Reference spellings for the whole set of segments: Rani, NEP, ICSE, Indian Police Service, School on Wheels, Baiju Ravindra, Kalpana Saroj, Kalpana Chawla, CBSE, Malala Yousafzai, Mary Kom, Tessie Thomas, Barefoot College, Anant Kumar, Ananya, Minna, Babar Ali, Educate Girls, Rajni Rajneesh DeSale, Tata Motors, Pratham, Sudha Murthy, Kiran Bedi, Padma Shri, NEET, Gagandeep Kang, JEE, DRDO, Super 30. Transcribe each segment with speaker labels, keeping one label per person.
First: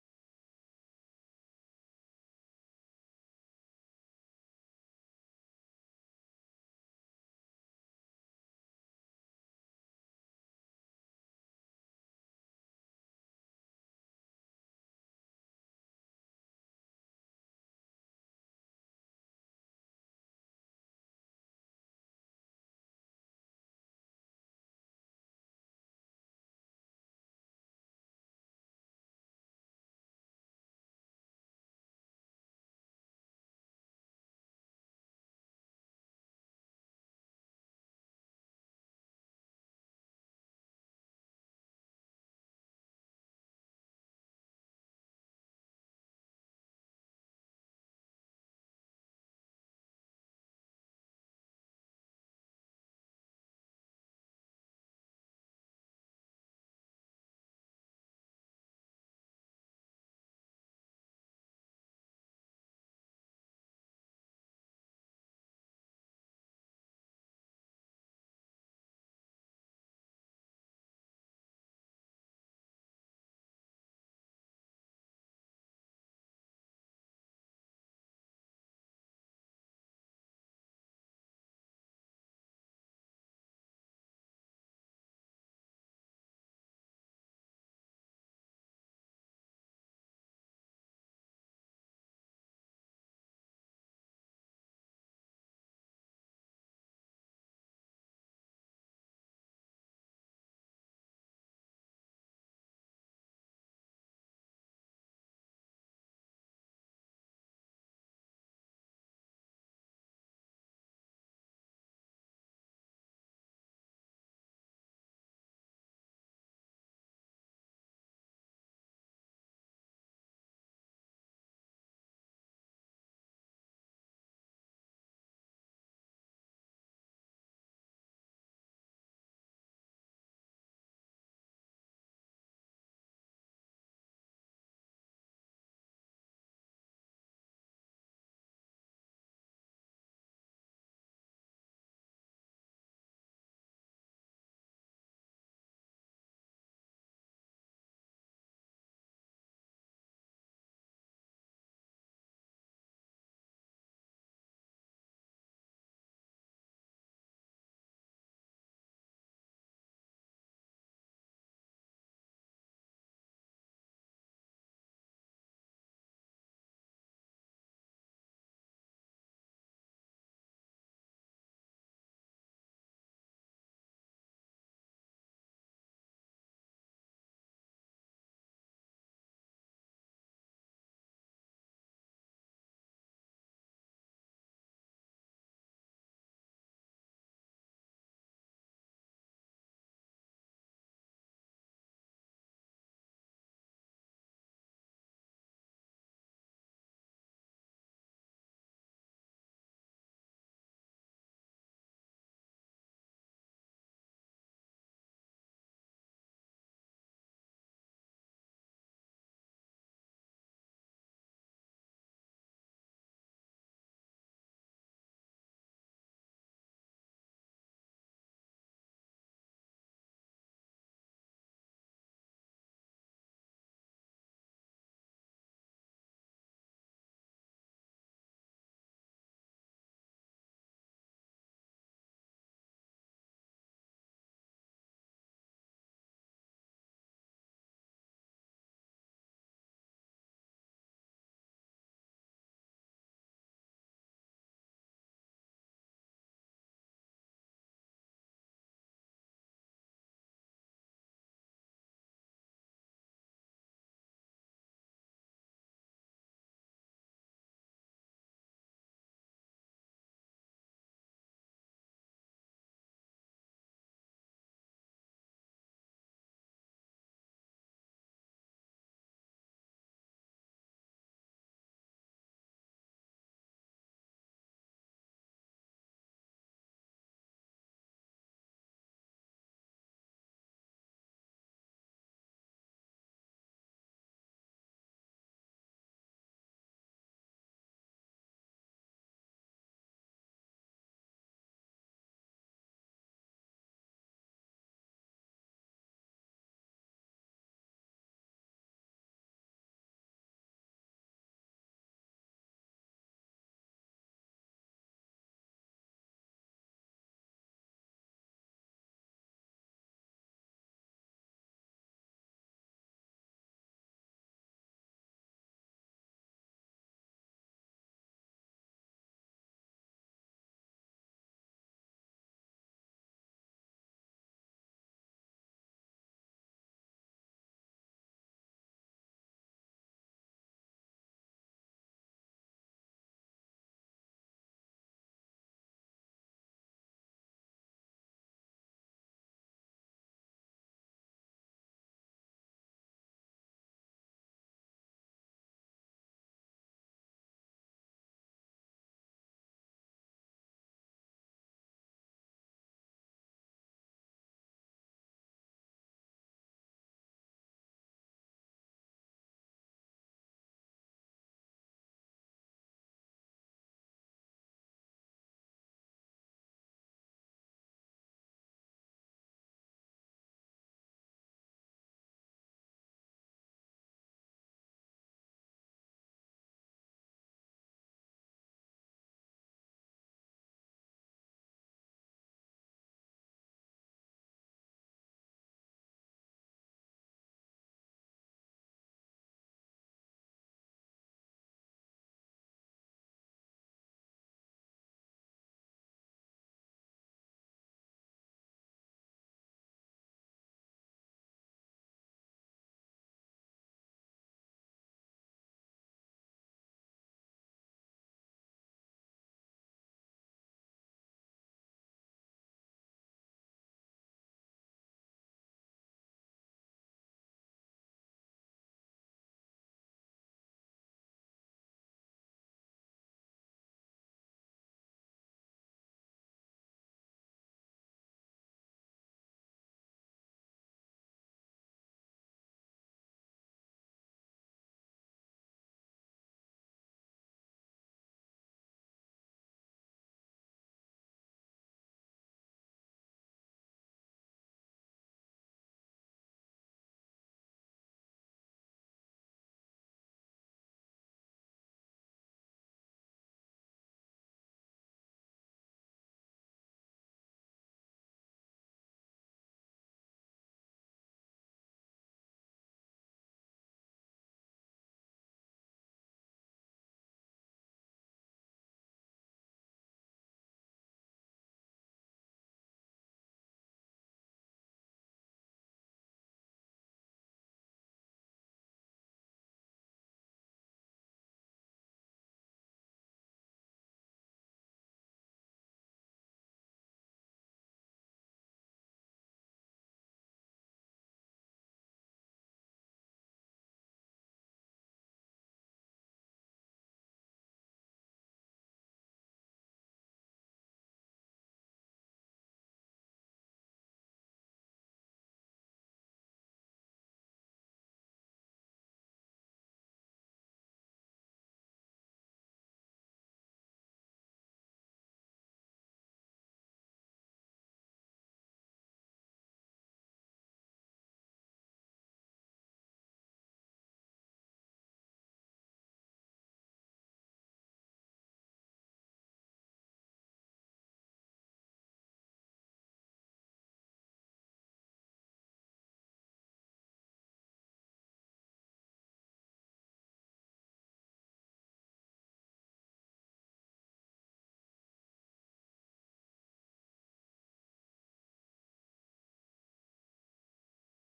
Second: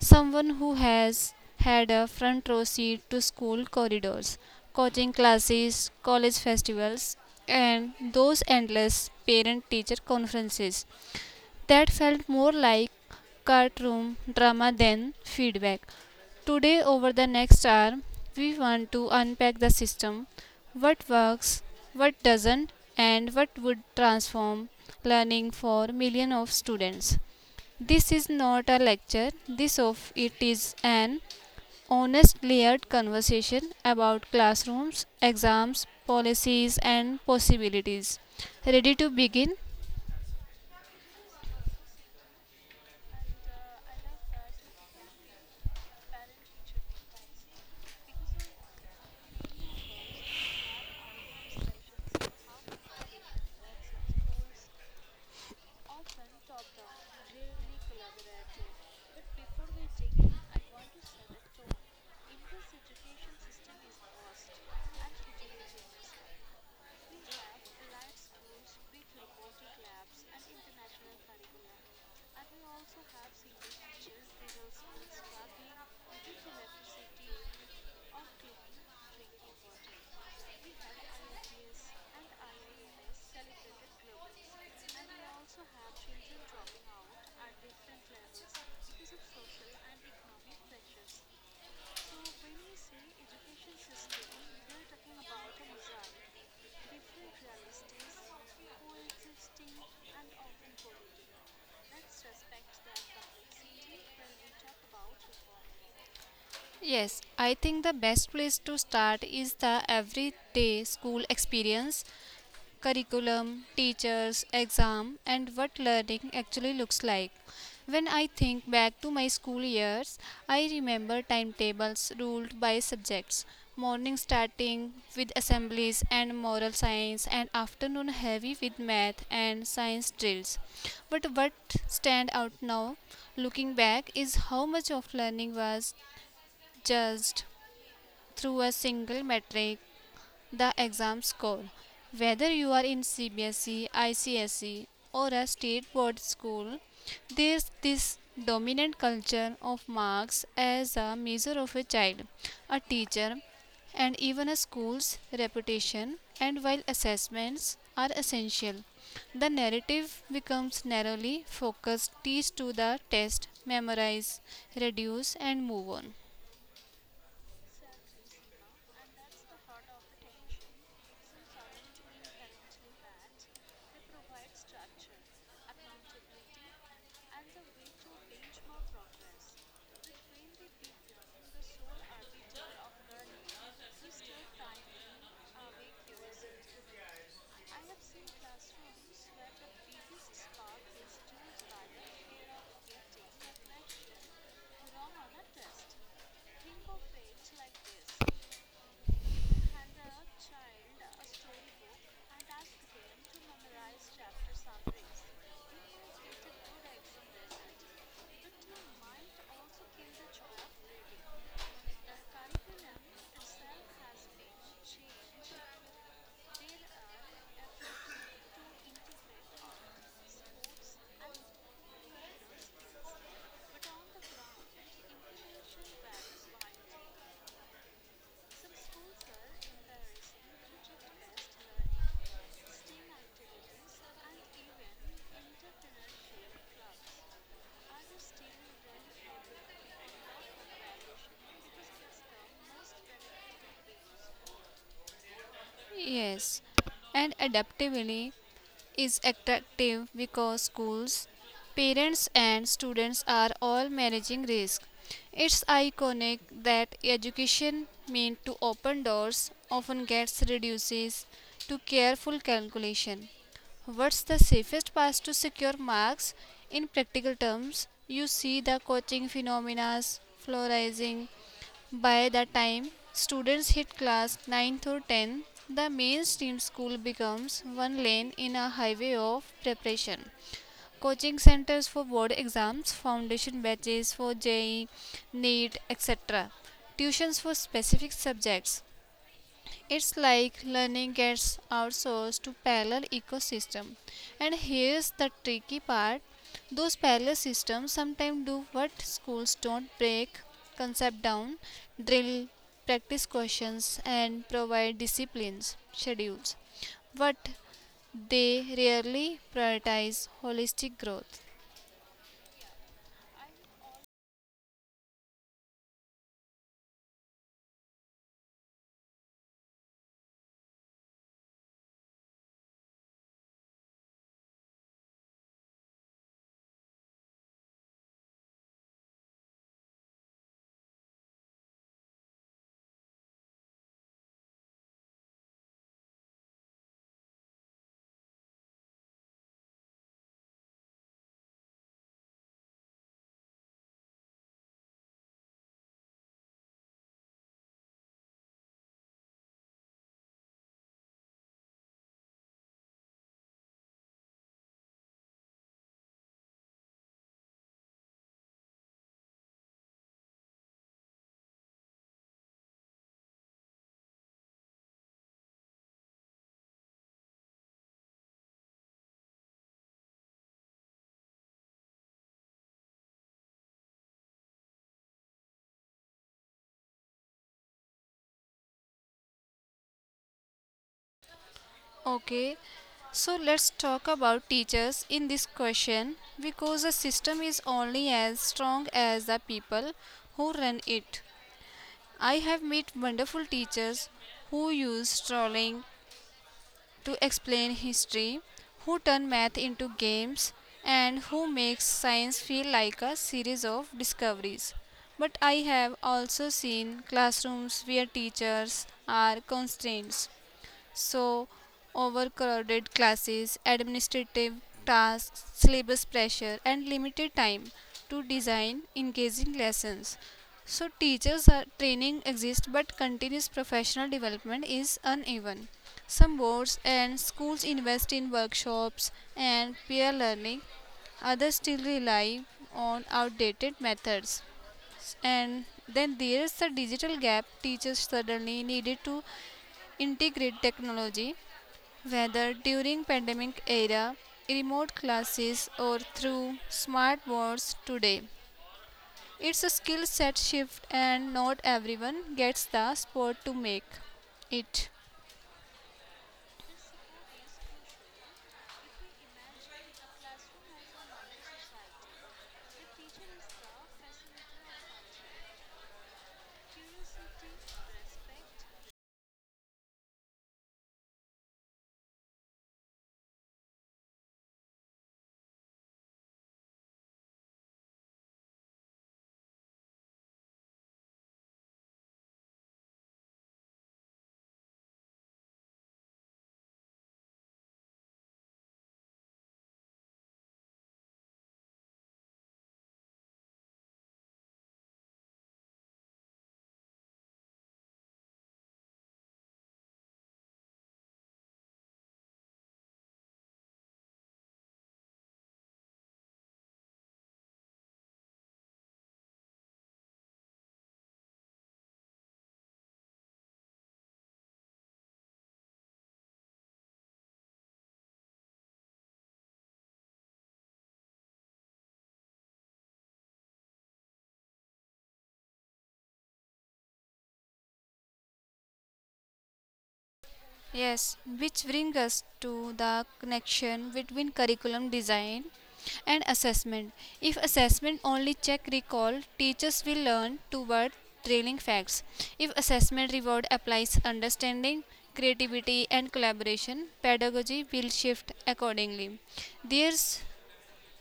Speaker 1: someone who has had a front row seat to school corridors, coaching classes, college festivals, and those endless parent teacher conferences that felt more like courtroom drama than feedback. Today, over the next hour, we want to unpack the system: what works, what doesn't, and what would transform learning for millions of students. This is not a lecture, this of it is an honest, layered conversation about classrooms, exams, policies and possibilities. Ready to begin? Yes, I think the best place to start is the everyday school experience, curriculum, teachers, exam, and what learning actually looks like. When I think back to my school years, I remember timetables ruled by subjects. Morning starting with assemblies and moral science, and afternoon heavy with math and science drills. But what stand out now, looking back, is how much of learning was judged through a single metric, the exam score. Whether you are in CBSE, ICSE, or a state board school, there's this dominant culture of marks as a measure of a child, a teacher, and even a school's reputation. And while assessments are essential, the narrative becomes narrowly focused: teach to the test, memorize, reduce, and move on. Yes, and adaptability is attractive because schools, parents, and students are all managing risk. It's iconic that education meant to open doors often gets reduces to careful calculation. What's the safest path to secure marks? In practical terms, you see the coaching phenomena, fluorizing, by the time students hit class ninth or 10th, the mainstream school becomes one lane in a highway of preparation. Coaching centers for board exams, foundation batches for JEE, NEET, etc. Tuitions for specific subjects, it's like learning gets outsourced to parallel ecosystem. And here's the tricky part. Those parallel systems sometimes do what schools don't: break concept down, drill practice questions and provide disciplines, schedules. But they rarely prioritize holistic growth. Okay, so let's talk about teachers in this question because a system is only as strong as the people who run it. I have met wonderful teachers who use trolling to explain history, who turn math into games, and who make science feel like a series of discoveries. But I have also seen classrooms where teachers are constrained, so overcrowded classes, administrative tasks, syllabus pressure, and limited time to design engaging lessons. So, teachers' are, training exists, but continuous professional development is uneven. Some boards and schools invest in workshops and peer learning, others still rely on outdated methods. And then there is the digital gap, teachers suddenly needed to integrate technology, whether during pandemic era, remote classes or through smart boards today, it's a skill set shift and not everyone gets the spot to make it. Yes, which brings us to the connection between curriculum design and assessment. If assessment only check recall, teachers will learn toward trailing facts. If assessment reward applies understanding, creativity and collaboration, pedagogy will shift accordingly. There's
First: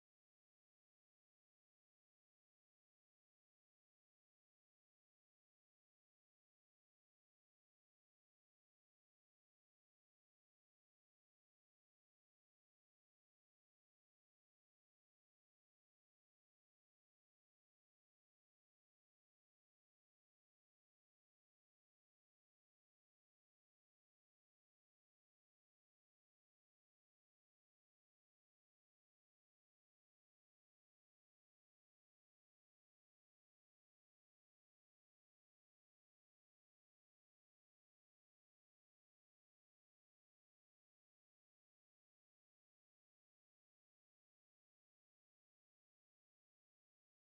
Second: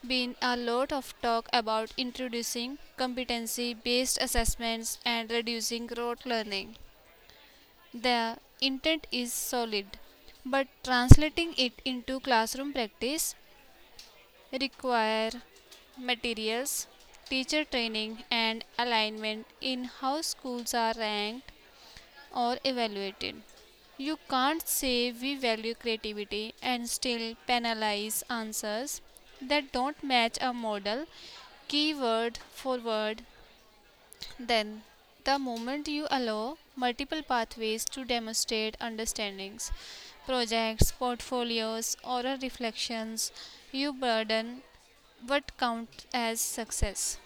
Speaker 1: been a lot of talk about introducing competency based assessments and reducing rote learning. The intent is solid, but translating it into classroom practice require materials, teacher training and alignment in how schools are ranked or evaluated. You can't say we value creativity and still penalize answers that don't match a model keyword for word. Then, the moment you allow multiple pathways to demonstrate understandings, projects, portfolios, oral reflections, you burden what counts as success.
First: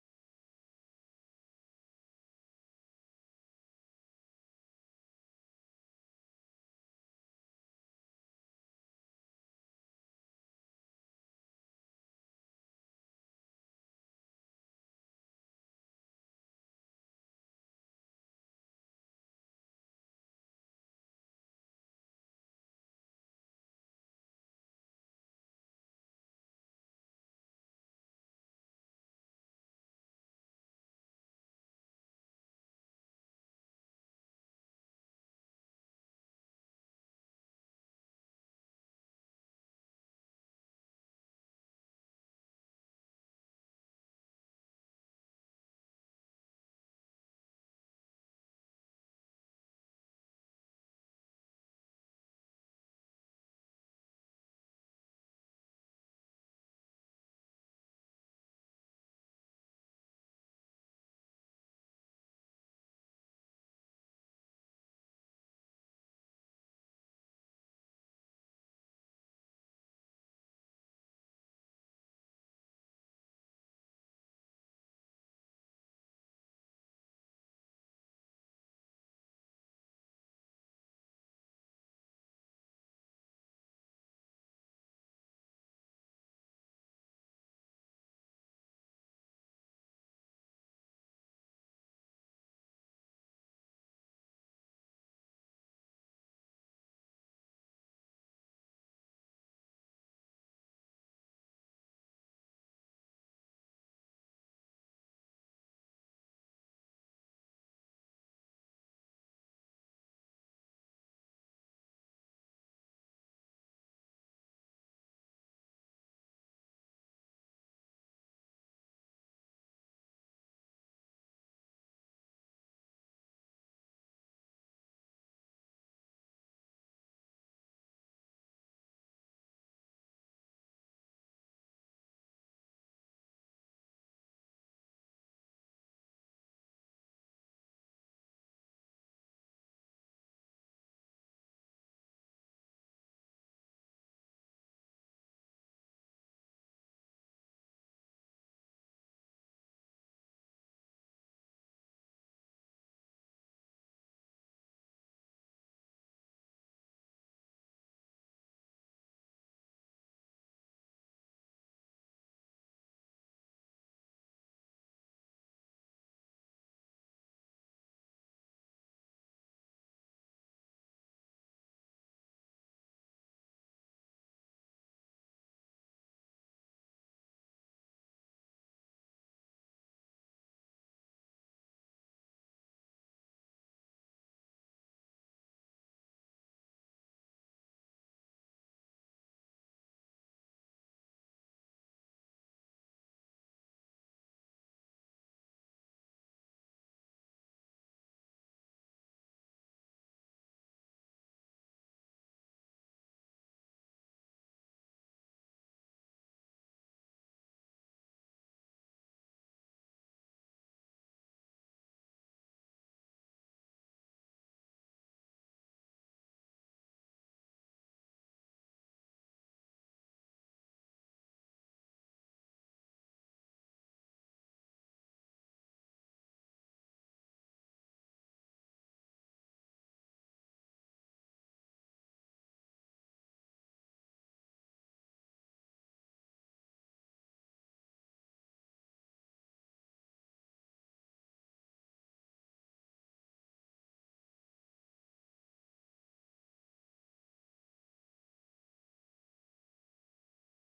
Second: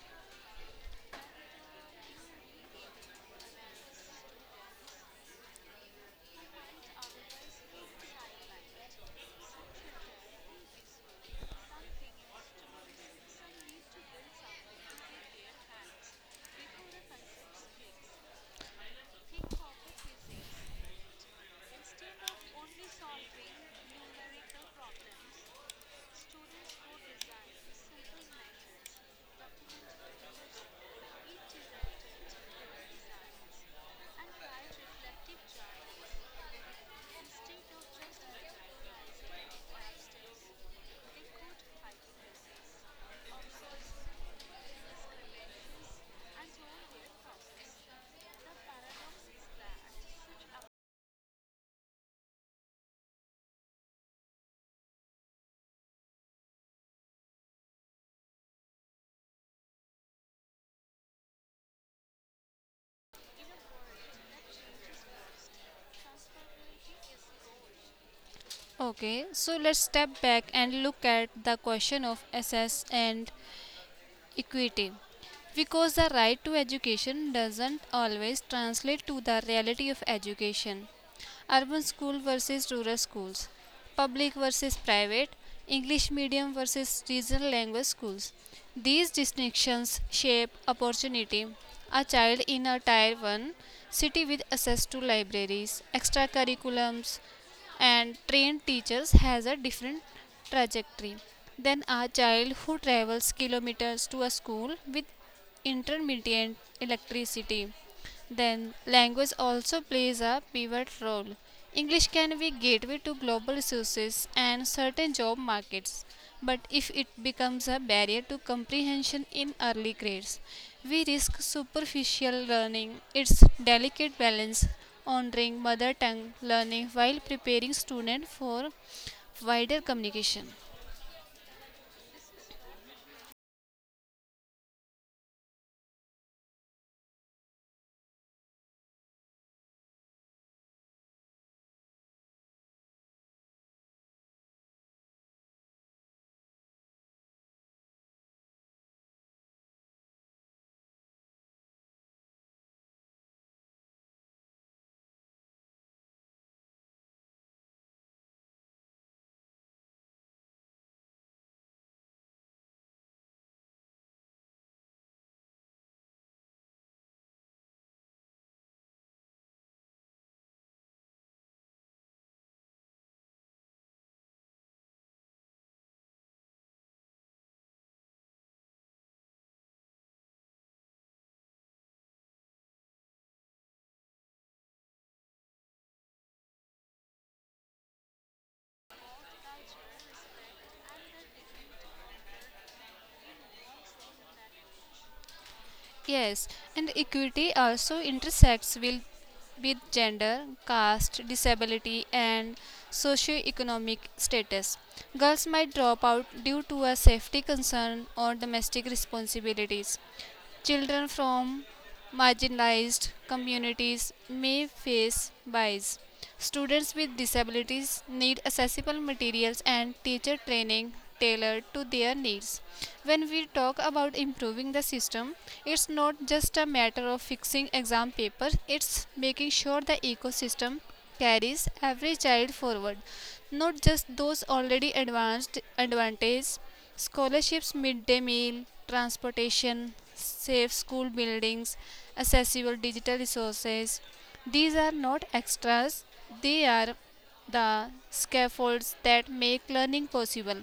Speaker 1: Okay, so let's step back and look at the question of assess and equity, because the right to education doesn't always translate to the reality of education. Urban school versus rural schools, public versus private, English medium versus regional language schools, these distinctions shape opportunity. A child in a tier 1 city with access to libraries, extracurriculums and trained teachers has a different trajectory than a child who travels kilometers to a school with intermittent electricity. Then, language also plays a pivot role. English can be gateway to global resources and certain job markets, but if it becomes a barrier to comprehension in early grades, we risk superficial learning. Its delicate balance, honoring mother tongue learning while preparing students for wider communication. Yes, and equity also intersects with gender, caste, disability, and socio-economic status. Girls might drop out due to a safety concern or domestic responsibilities. Children from marginalized communities may face bias. Students with disabilities need accessible materials and teacher training tailored to their needs. When we talk about improving the system, it's not just a matter of fixing exam papers, it's making sure the ecosystem carries every child forward, not just those already advanced advantage. Scholarships, midday meal, transportation, safe school buildings, accessible digital resources. These are not extras, they are the scaffolds that make learning possible.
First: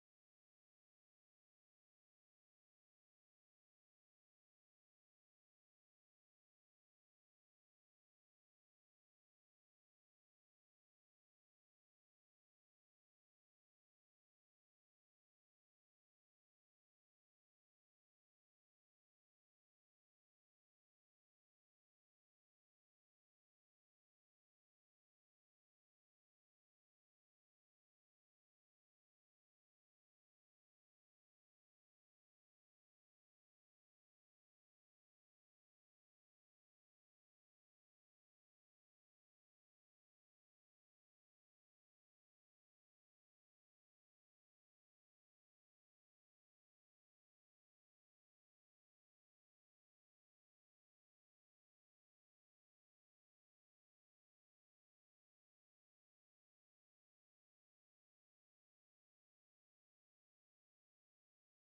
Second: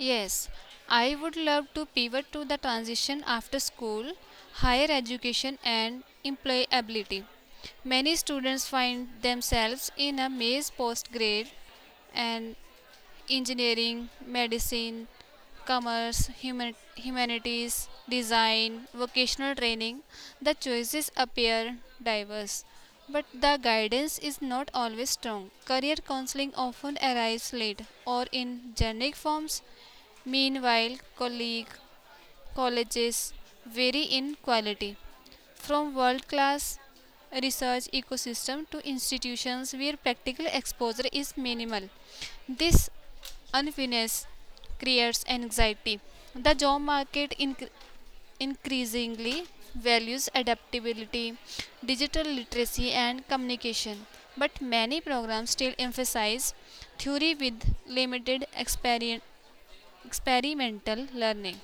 Speaker 1: Yes, I would love to pivot to the transition after school, higher education, and employability. Many students find themselves in a maze post grade, and engineering, medicine, commerce, human, humanities, design, vocational training, the choices appear diverse. But the guidance is not always strong. Career counseling often arrives late or in generic forms. Meanwhile, colleague colleges vary in quality. From world class research ecosystem to institutions where practical exposure is minimal. This unfairness creates anxiety. The job market increasingly values adaptability, digital literacy, and communication, but many programs still emphasize theory with limited experien- experimental learning.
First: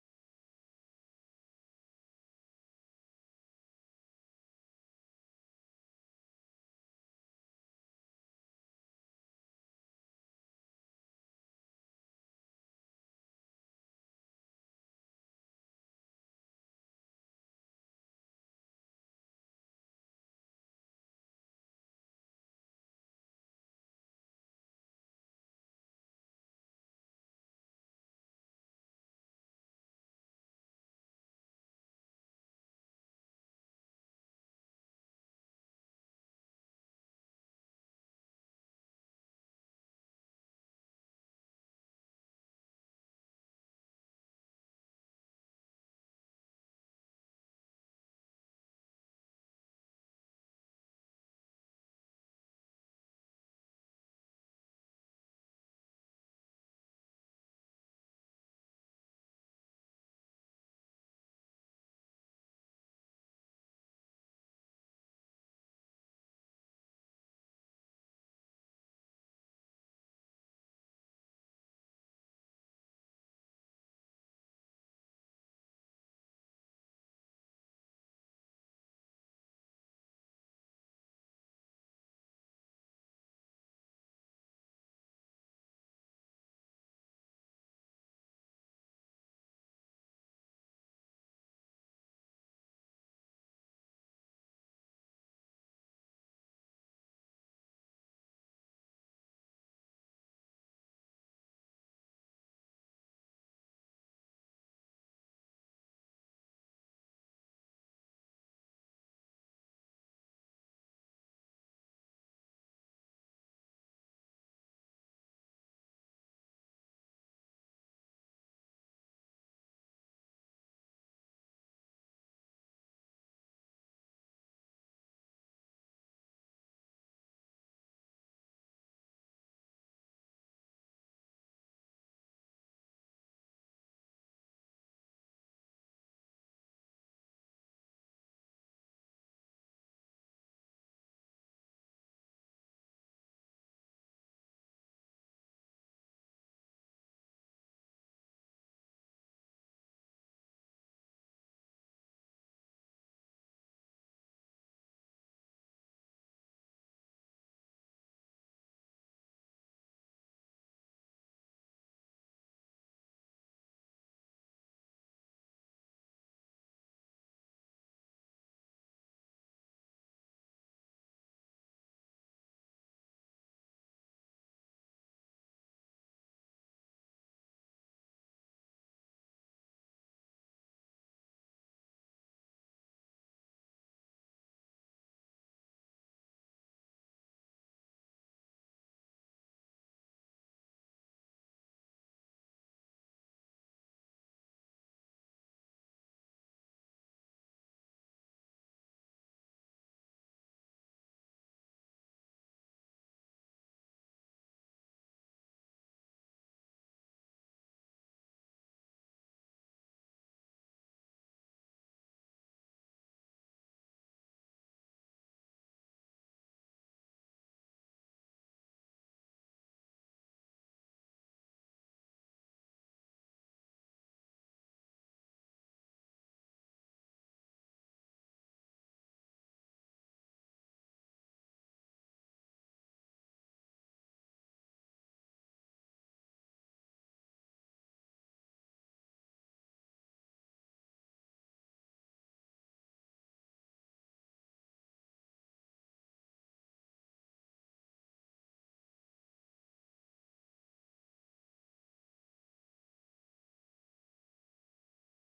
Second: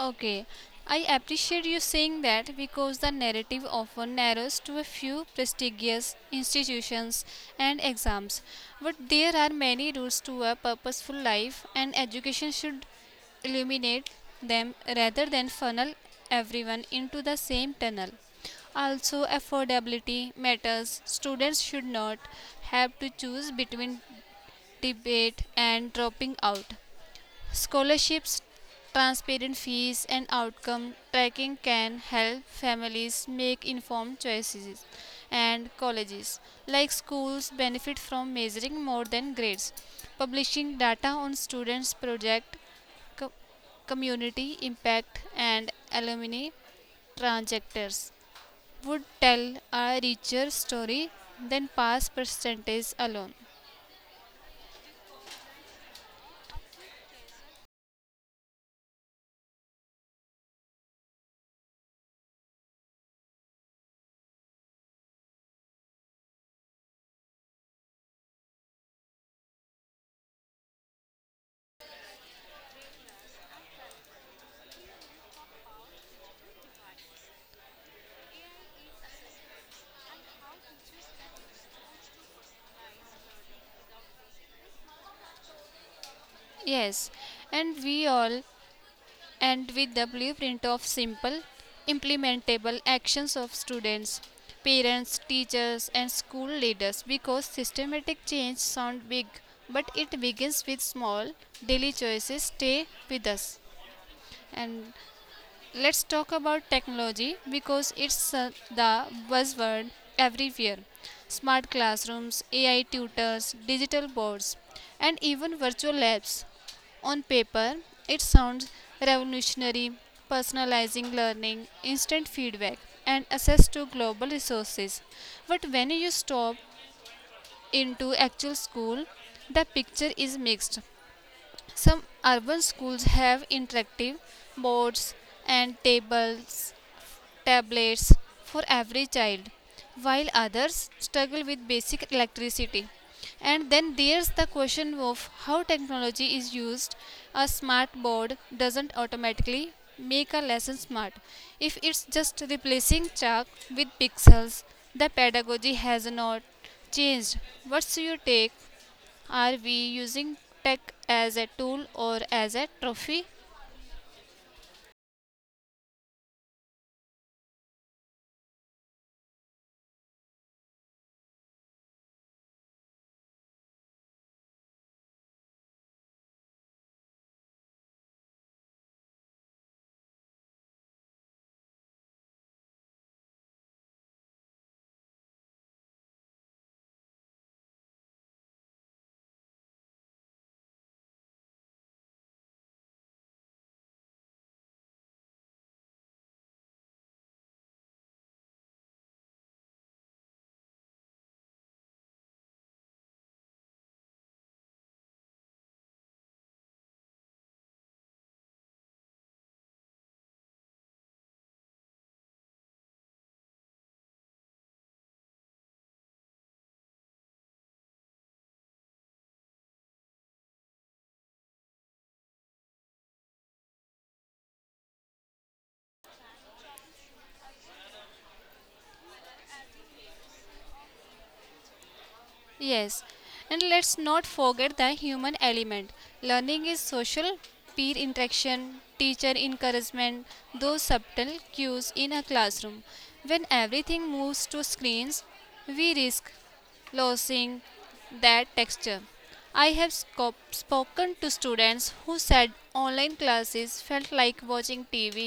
Speaker 1: Okay, I appreciate you saying that because the narrative often narrows to a few prestigious institutions and exams. But there are many routes to a purposeful life, and education should illuminate them rather than funnel everyone into the same tunnel. Also, affordability matters. Students should not have to choose between debate and dropping out. Scholarships, transparent fees, and outcome tracking can help families make informed choices. And colleges, like schools, benefit from measuring more than grades, publishing data on students' project, co- community impact, and alumni trajectories would tell a richer story than past percentage alone. Yes, and we all and with the blueprint of simple, implementable actions of students, parents, teachers, and school leaders because systematic change sounds big, but it begins with small daily choices. Stay with us. And let's talk about technology, because it's the buzzword everywhere. Smart classrooms, AI tutors, digital boards, and even virtual labs on paper, it sounds revolutionary, personalizing learning, instant feedback, and access to global resources. But when you stop into actual school, the picture is mixed. Some urban schools have interactive boards and tables tablets for every child, while others struggle with basic electricity. And then there's the question of how technology is used. A smart board doesn't automatically make a lesson smart. If it's just replacing chalk with pixels, the pedagogy has not changed. What's your take? Are we using tech as a tool or as a trophy? Yes, and let's not forget the human element. Learning is social, peer interaction, teacher encouragement, those subtle cues in a classroom. When everything moves to screens, we risk losing that texture. I have spoken to students who said online classes felt like watching TV,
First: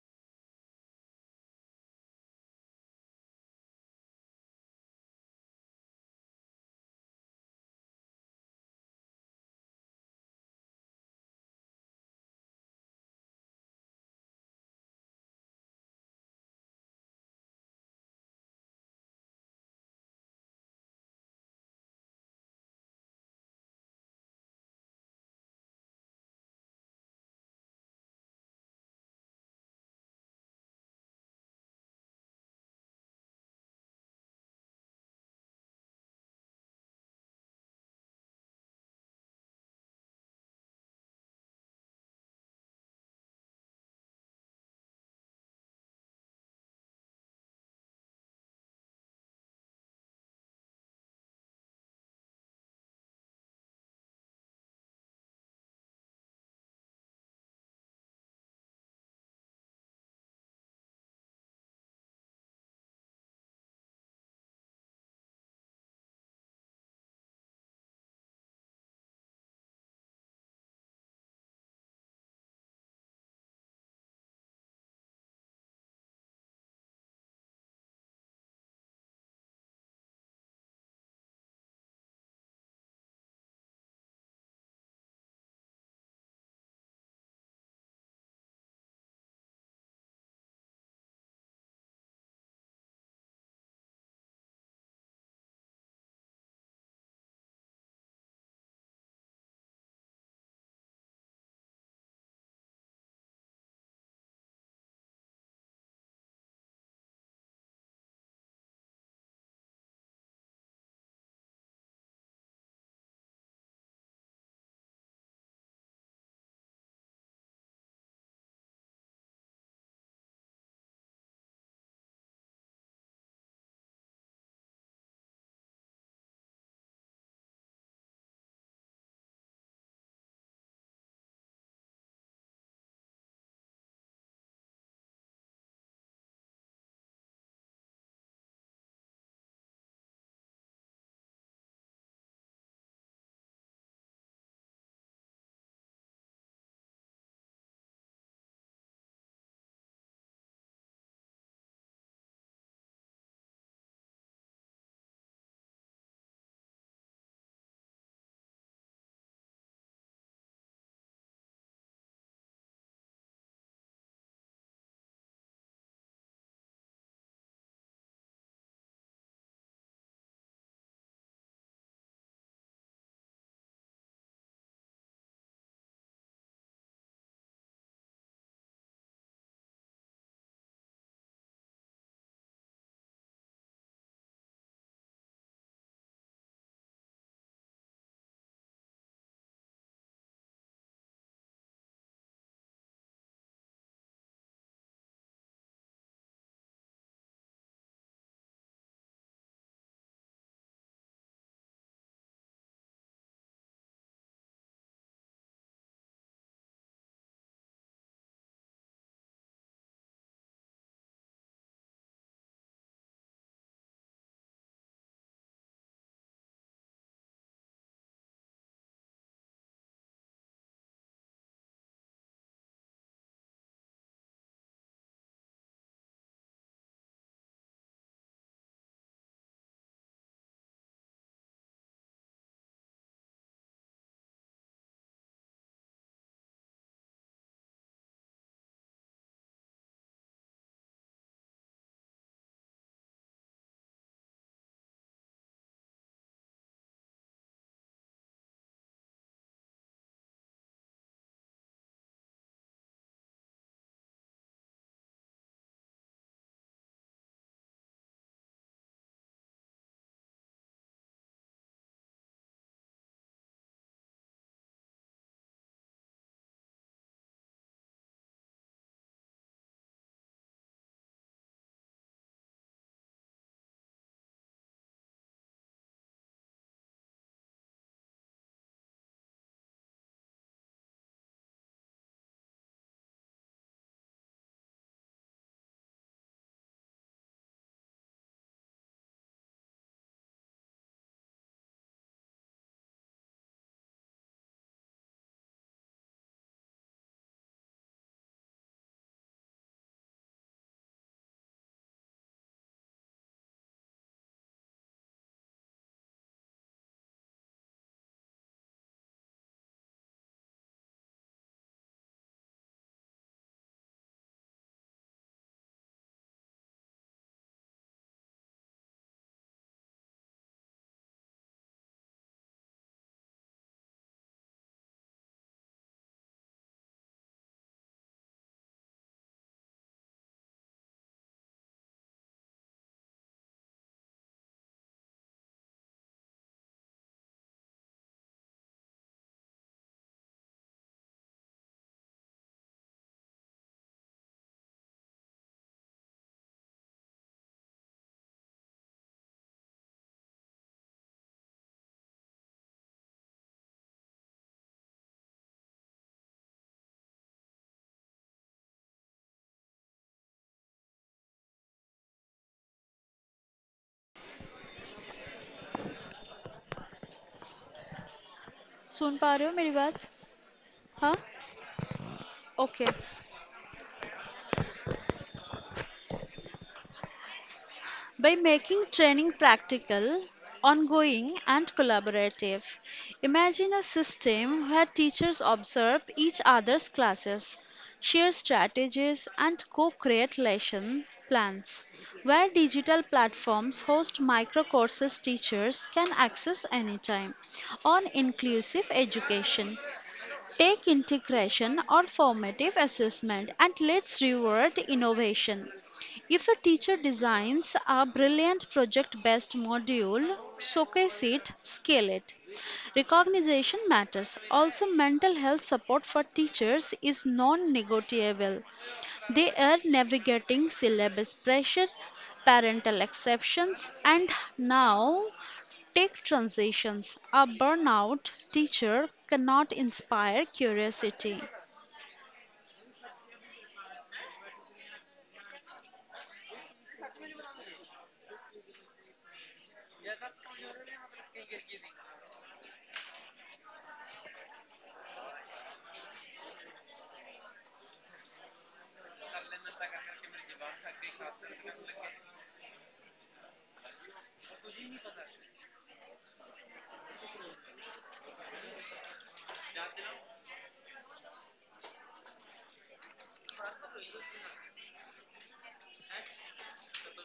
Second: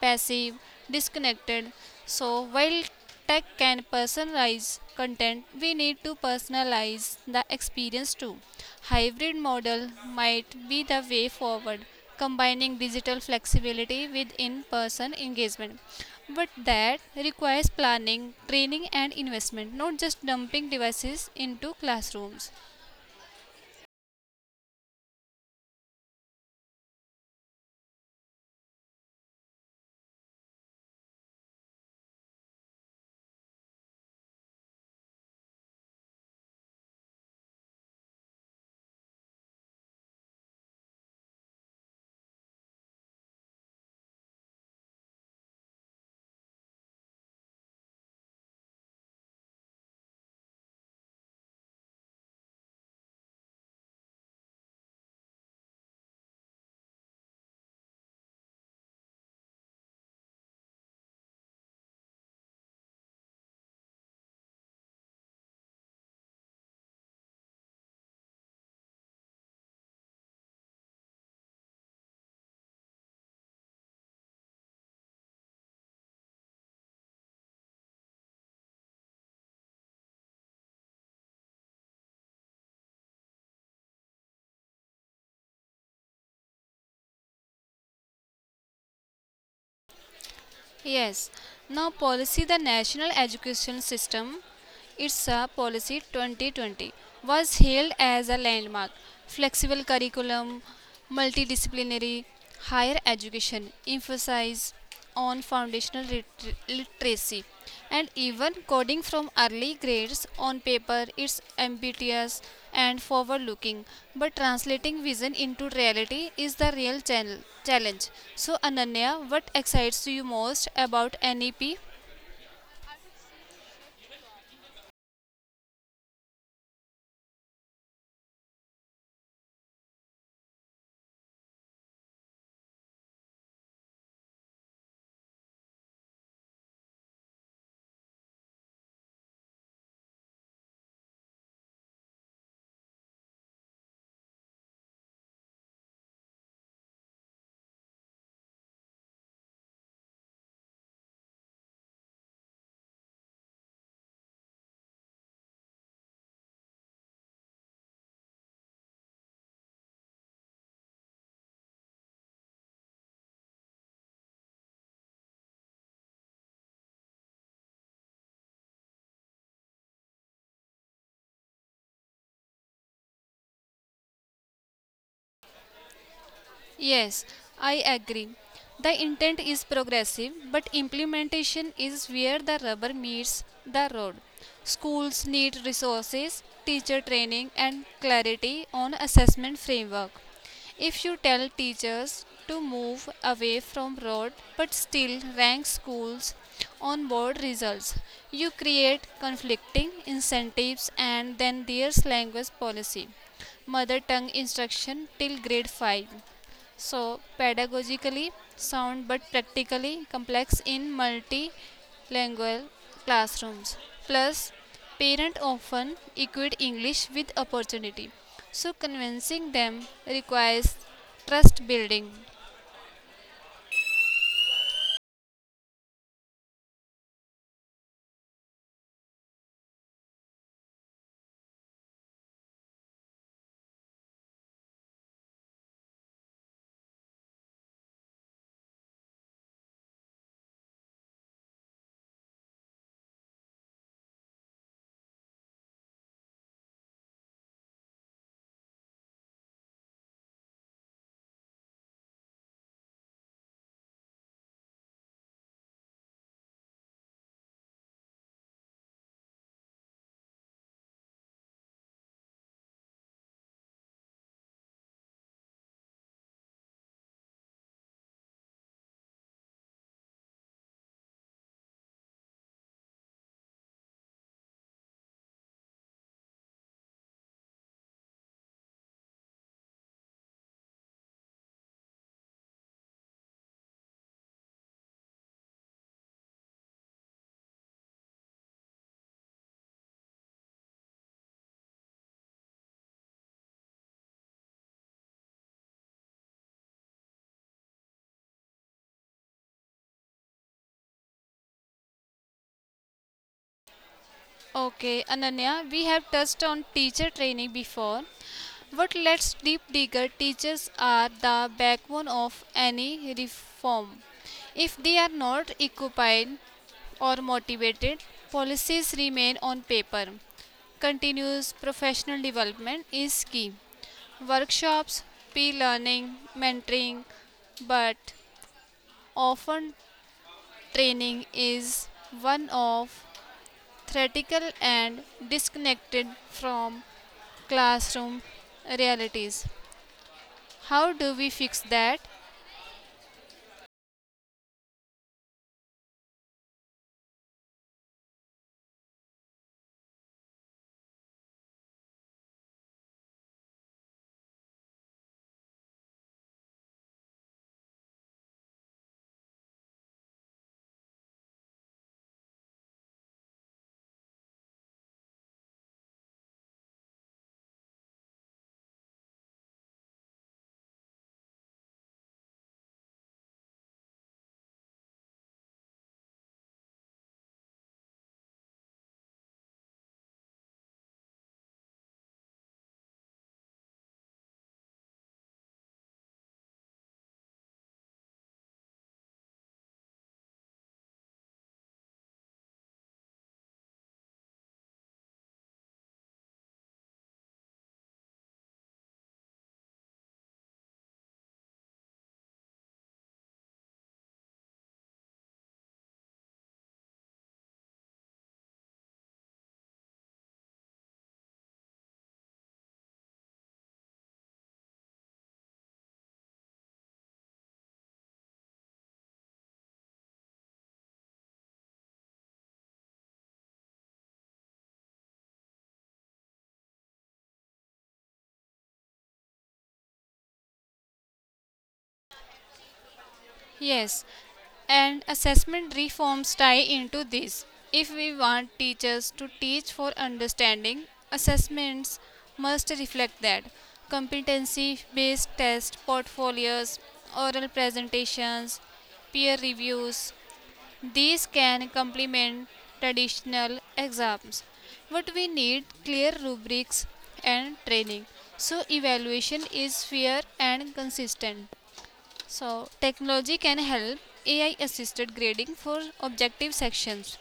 Speaker 1: passive, disconnected. So, while tech can personalize content, we need to personalize the experience too. Hybrid model might be the way forward, combining digital flexibility with in person engagement. But that requires planning, training, and investment, not just dumping devices into classrooms. Yes, now policy the national education system ITSA policy 2020 was hailed as a landmark. Flexible curriculum, multidisciplinary, higher education, emphasize on foundational literacy and even coding from early grades on paper. It's ambitious and forward looking, but translating vision into reality is the real challenge. So Ananya, what excites you most about NEP? Yes, I agree. The intent is progressive, but implementation is where the rubber meets the road. Schools need resources, teacher training, and clarity on assessment framework. If you tell teachers to move away from road but still rank schools on board results, you create conflicting incentives. And then there's language policy, mother tongue instruction till grade 5, so, pedagogically sound but practically complex in multilingual classrooms. Plus, parents often equate English with opportunity. So, convincing them requires trust building. Okay, Ananya, we have touched on teacher training before. What let's deep digger teaches are the backbone of any reform. If they are not equipped or motivated, policies remain on paper. Continuous professional development is key. Workshops, peer learning, mentoring, but often training is one of theoretical and disconnected from classroom realities. How do we fix that?
Speaker 2: सुन पा रहे हो मेरी बात? हाँ. Okay. By making training practical, ongoing, and collaborative, imagine a system where teachers observe each other's classes, share strategies and co-create lesson plans, where digital platforms host micro courses teachers can access anytime on inclusive education. Take integration or formative assessment and let's reward innovation. If a teacher designs a brilliant project based module, showcase it, scale it. Recognition matters. Also, mental health support for teachers is non negotiable. They are navigating syllabus pressure, parental exceptions, and now take transitions. A burnout teacher cannot inspire curiosity.
Speaker 1: Yes, and assessment reforms tie into this. If we want teachers to teach for understanding, assessments must reflect that. Competency based tests, portfolios, oral presentations, peer reviews, these can complement traditional exams. But we need clear rubrics and training so evaluation is fair and consistent. So, technology can help AI assisted grading for objective sections,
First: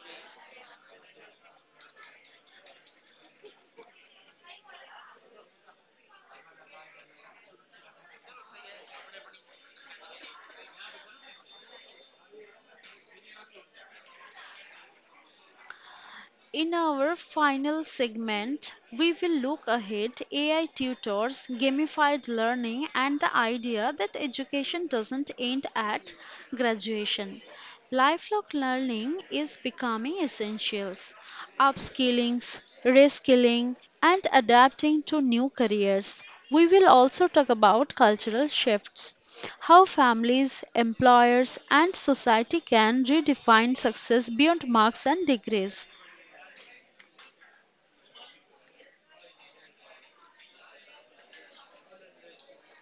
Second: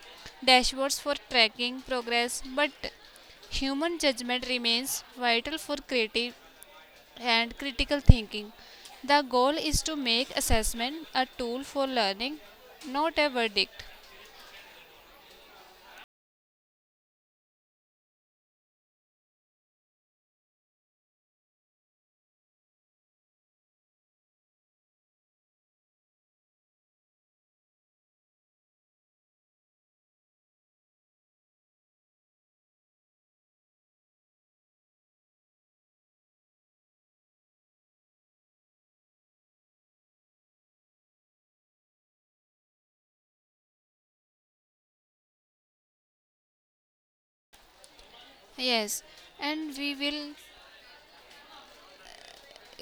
Speaker 1: dashboards for tracking progress, but human judgment remains vital for creative and critical thinking. The goal is to make assessment a tool for learning, not a verdict.
Speaker 2: In our final segment, we will look ahead: AI tutors, gamified learning, and the idea that education doesn't end at graduation. Lifelong learning is becoming essentials. Upskilling, reskilling, and adapting to new careers. We will also talk about cultural shifts: how families, employers, and society can redefine success beyond marks and degrees.
Speaker 1: Yes, and we will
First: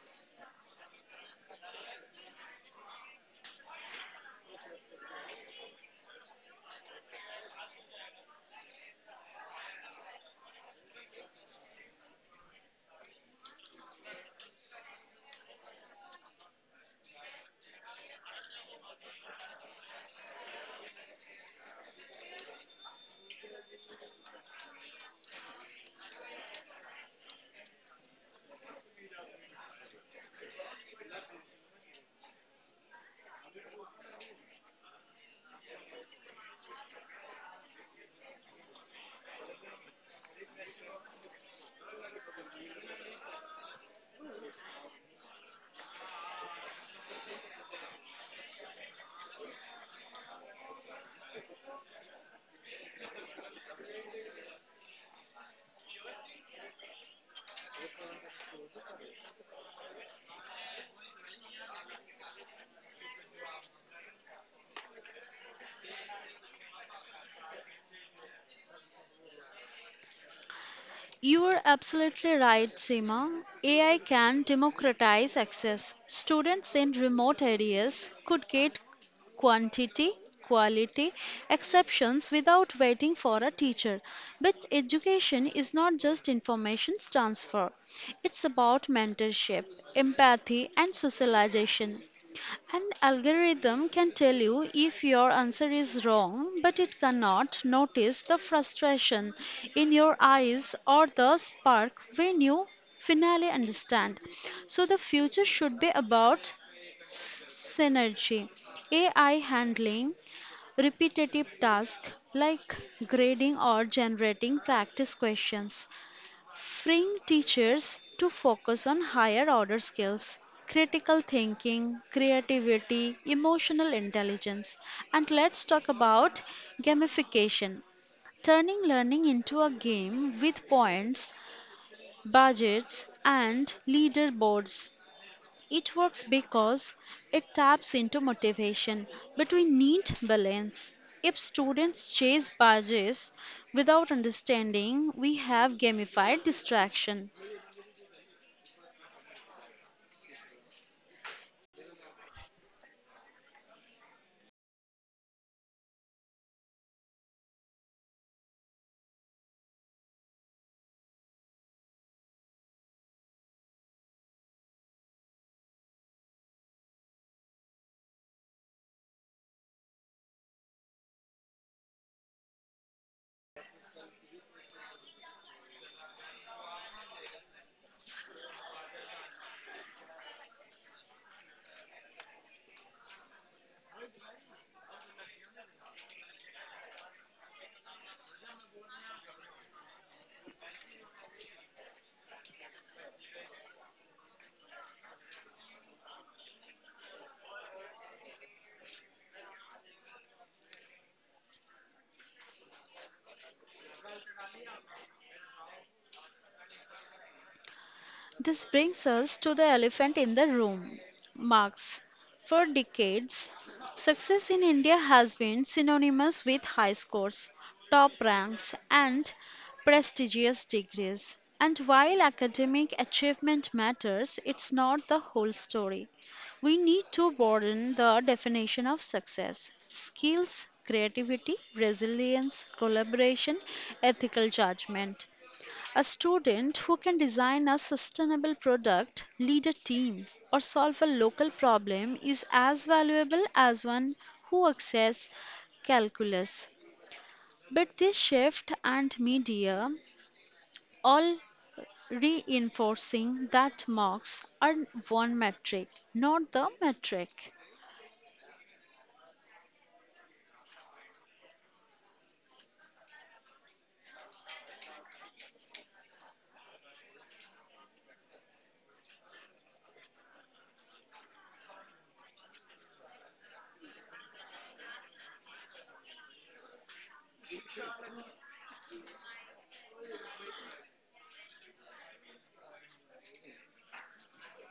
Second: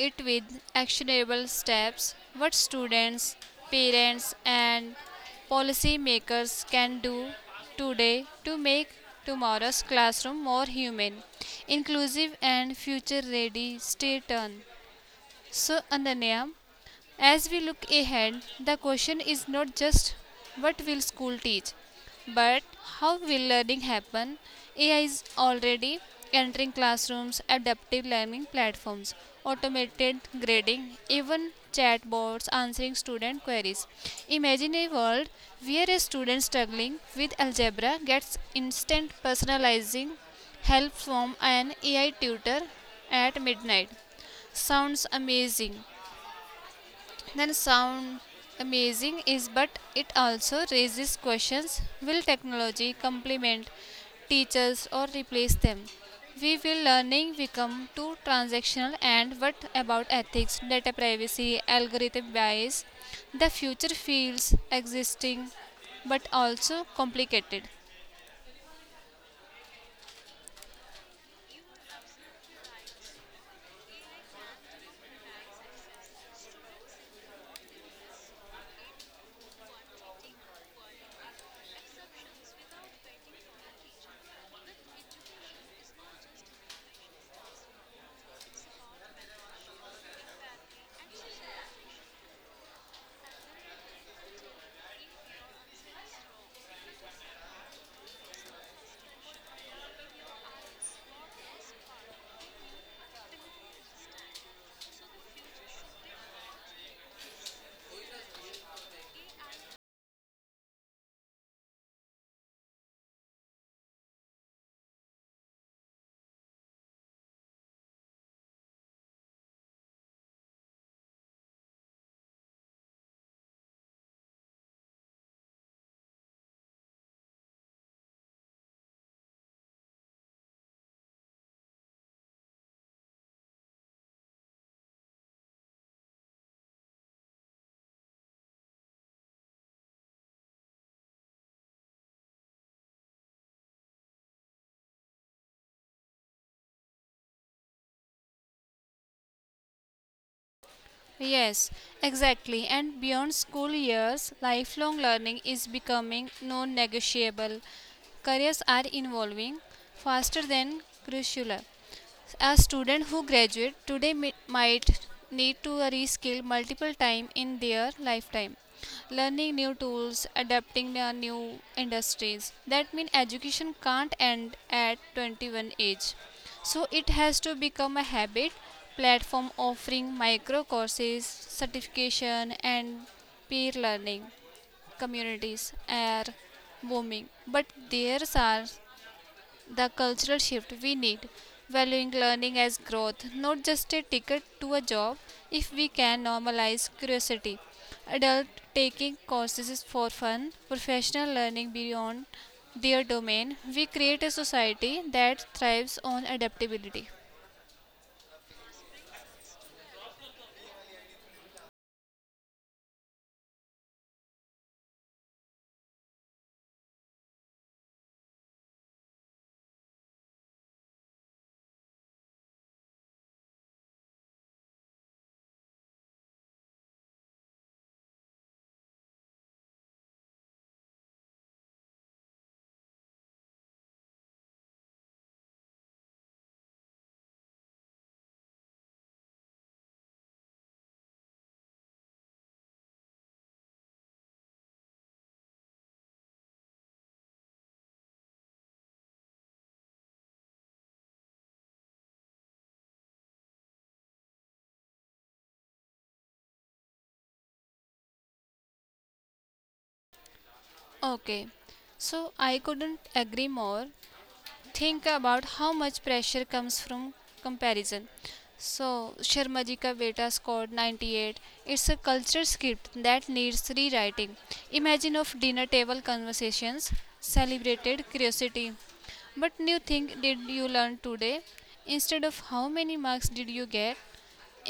Speaker 1: it with actionable steps what students, parents, and policymakers can do today to make tomorrow's classroom more human, inclusive, and future ready. Stay tuned. So, Ananya, as we look ahead, the question is not just what will school teach, but how will learning happen? AI is already entering classrooms, adaptive learning platforms, automated grading, even chatbots answering student queries. Imagine a world where a student struggling with algebra gets instant personalizing help from an AI tutor at midnight. Sounds amazing, then sound amazing is but it also raises questions will technology complement teachers or replace them? We will learning become too transactional and what about ethics, data privacy, algorithm bias? The future feels existing but also complicated.
Speaker 2: You are absolutely right, Seema. AI can democratize access. Students in remote areas could get quantity, quality, exceptions without waiting for a teacher. But education is not just information transfer, it's about mentorship, empathy, and socialization. An algorithm can tell you if your answer is wrong, but it cannot notice the frustration in your eyes or the spark when you finally understand. So, the future should be about synergy. AI handling repetitive tasks like grading or generating practice questions, freeing teachers to focus on higher order skills, critical thinking, creativity, emotional intelligence. And let's talk about gamification, turning learning into a game with points, budgets, and leaderboards. It works because it taps into motivation, but we need balance. If students chase badges without understanding, we have gamified distraction.
Speaker 1: Yes, exactly. And beyond school years, lifelong learning is becoming non negotiable. Careers are evolving faster than curricula. A student who graduate today might need to reskill multiple times in their lifetime. Learning new tools, adapting to new industries. That means education can't end at 21 age. So it has to become a habit platform offering micro courses, certification and peer learning communities are booming. But there are the cultural shift we need, valuing learning as growth, not just a ticket to a job, if we can normalize curiosity. Adult taking courses for fun, professional learning beyond their domain, we create a society that thrives on adaptability.
Speaker 2: This brings us to the elephant in the room: marks. For decades, success in India has been synonymous with high scores, top ranks, and prestigious degrees. And while academic achievement matters, it's not the whole story. We need to broaden the definition of success: skills, creativity, resilience, collaboration, ethical judgment. A student who can design a sustainable product, lead a team, or solve a local problem is as valuable as one who accesses calculus. But this shift and media all reinforcing that marks are one metric, not the metric.
Speaker 1: Okay, so I couldn't agree more. Think about how much pressure comes from comparison. So, Sharma ji ka beta scored 98. It's a culture script that needs rewriting. Imagine of dinner table conversations, celebrated curiosity. But new thing did you learn today? Instead of how many marks did you get,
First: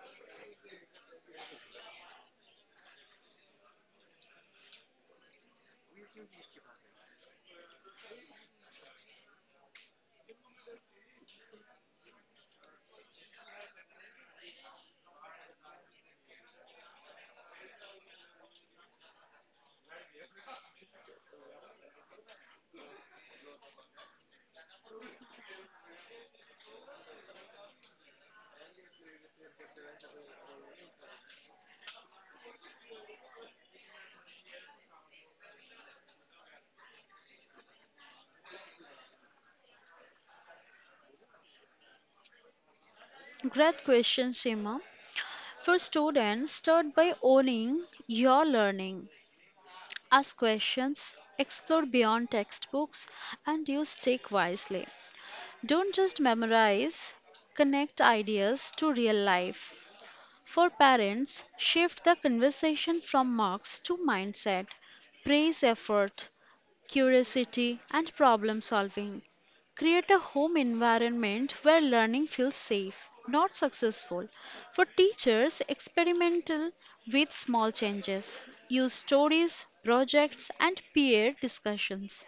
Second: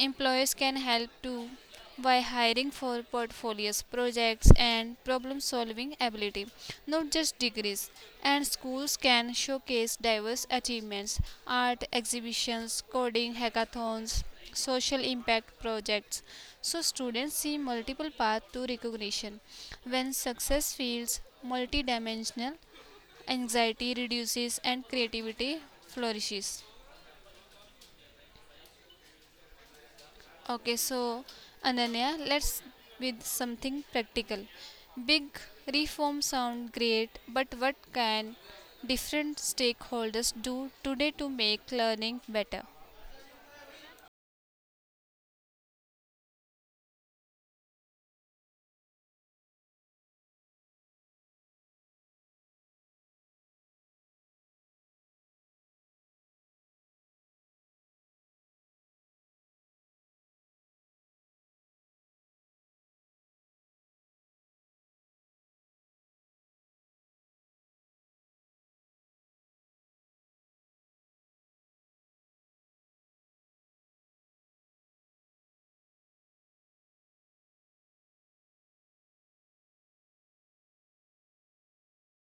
Speaker 1: employers can help too by hiring for portfolios, projects, and problem solving ability, not just degrees. And schools can showcase diverse achievements, art exhibitions, coding hackathons, social impact projects, so students see multiple paths to recognition. When success feels multidimensional, anxiety reduces and creativity flourishes. Okay, so Ananya, let's with something practical. Big reforms sound great, but what can different stakeholders do today to make learning better?
Speaker 2: Great question, Seema. For students, start by owning your learning. Ask questions, explore beyond textbooks, and use tech wisely. Don't just memorize, connect ideas to real life. For parents, shift the conversation from marks to mindset. Praise effort, curiosity, and problem solving. Create a home environment where learning feels safe, not successful. For teachers, experimental with small changes. Use stories, projects, and peer discussions,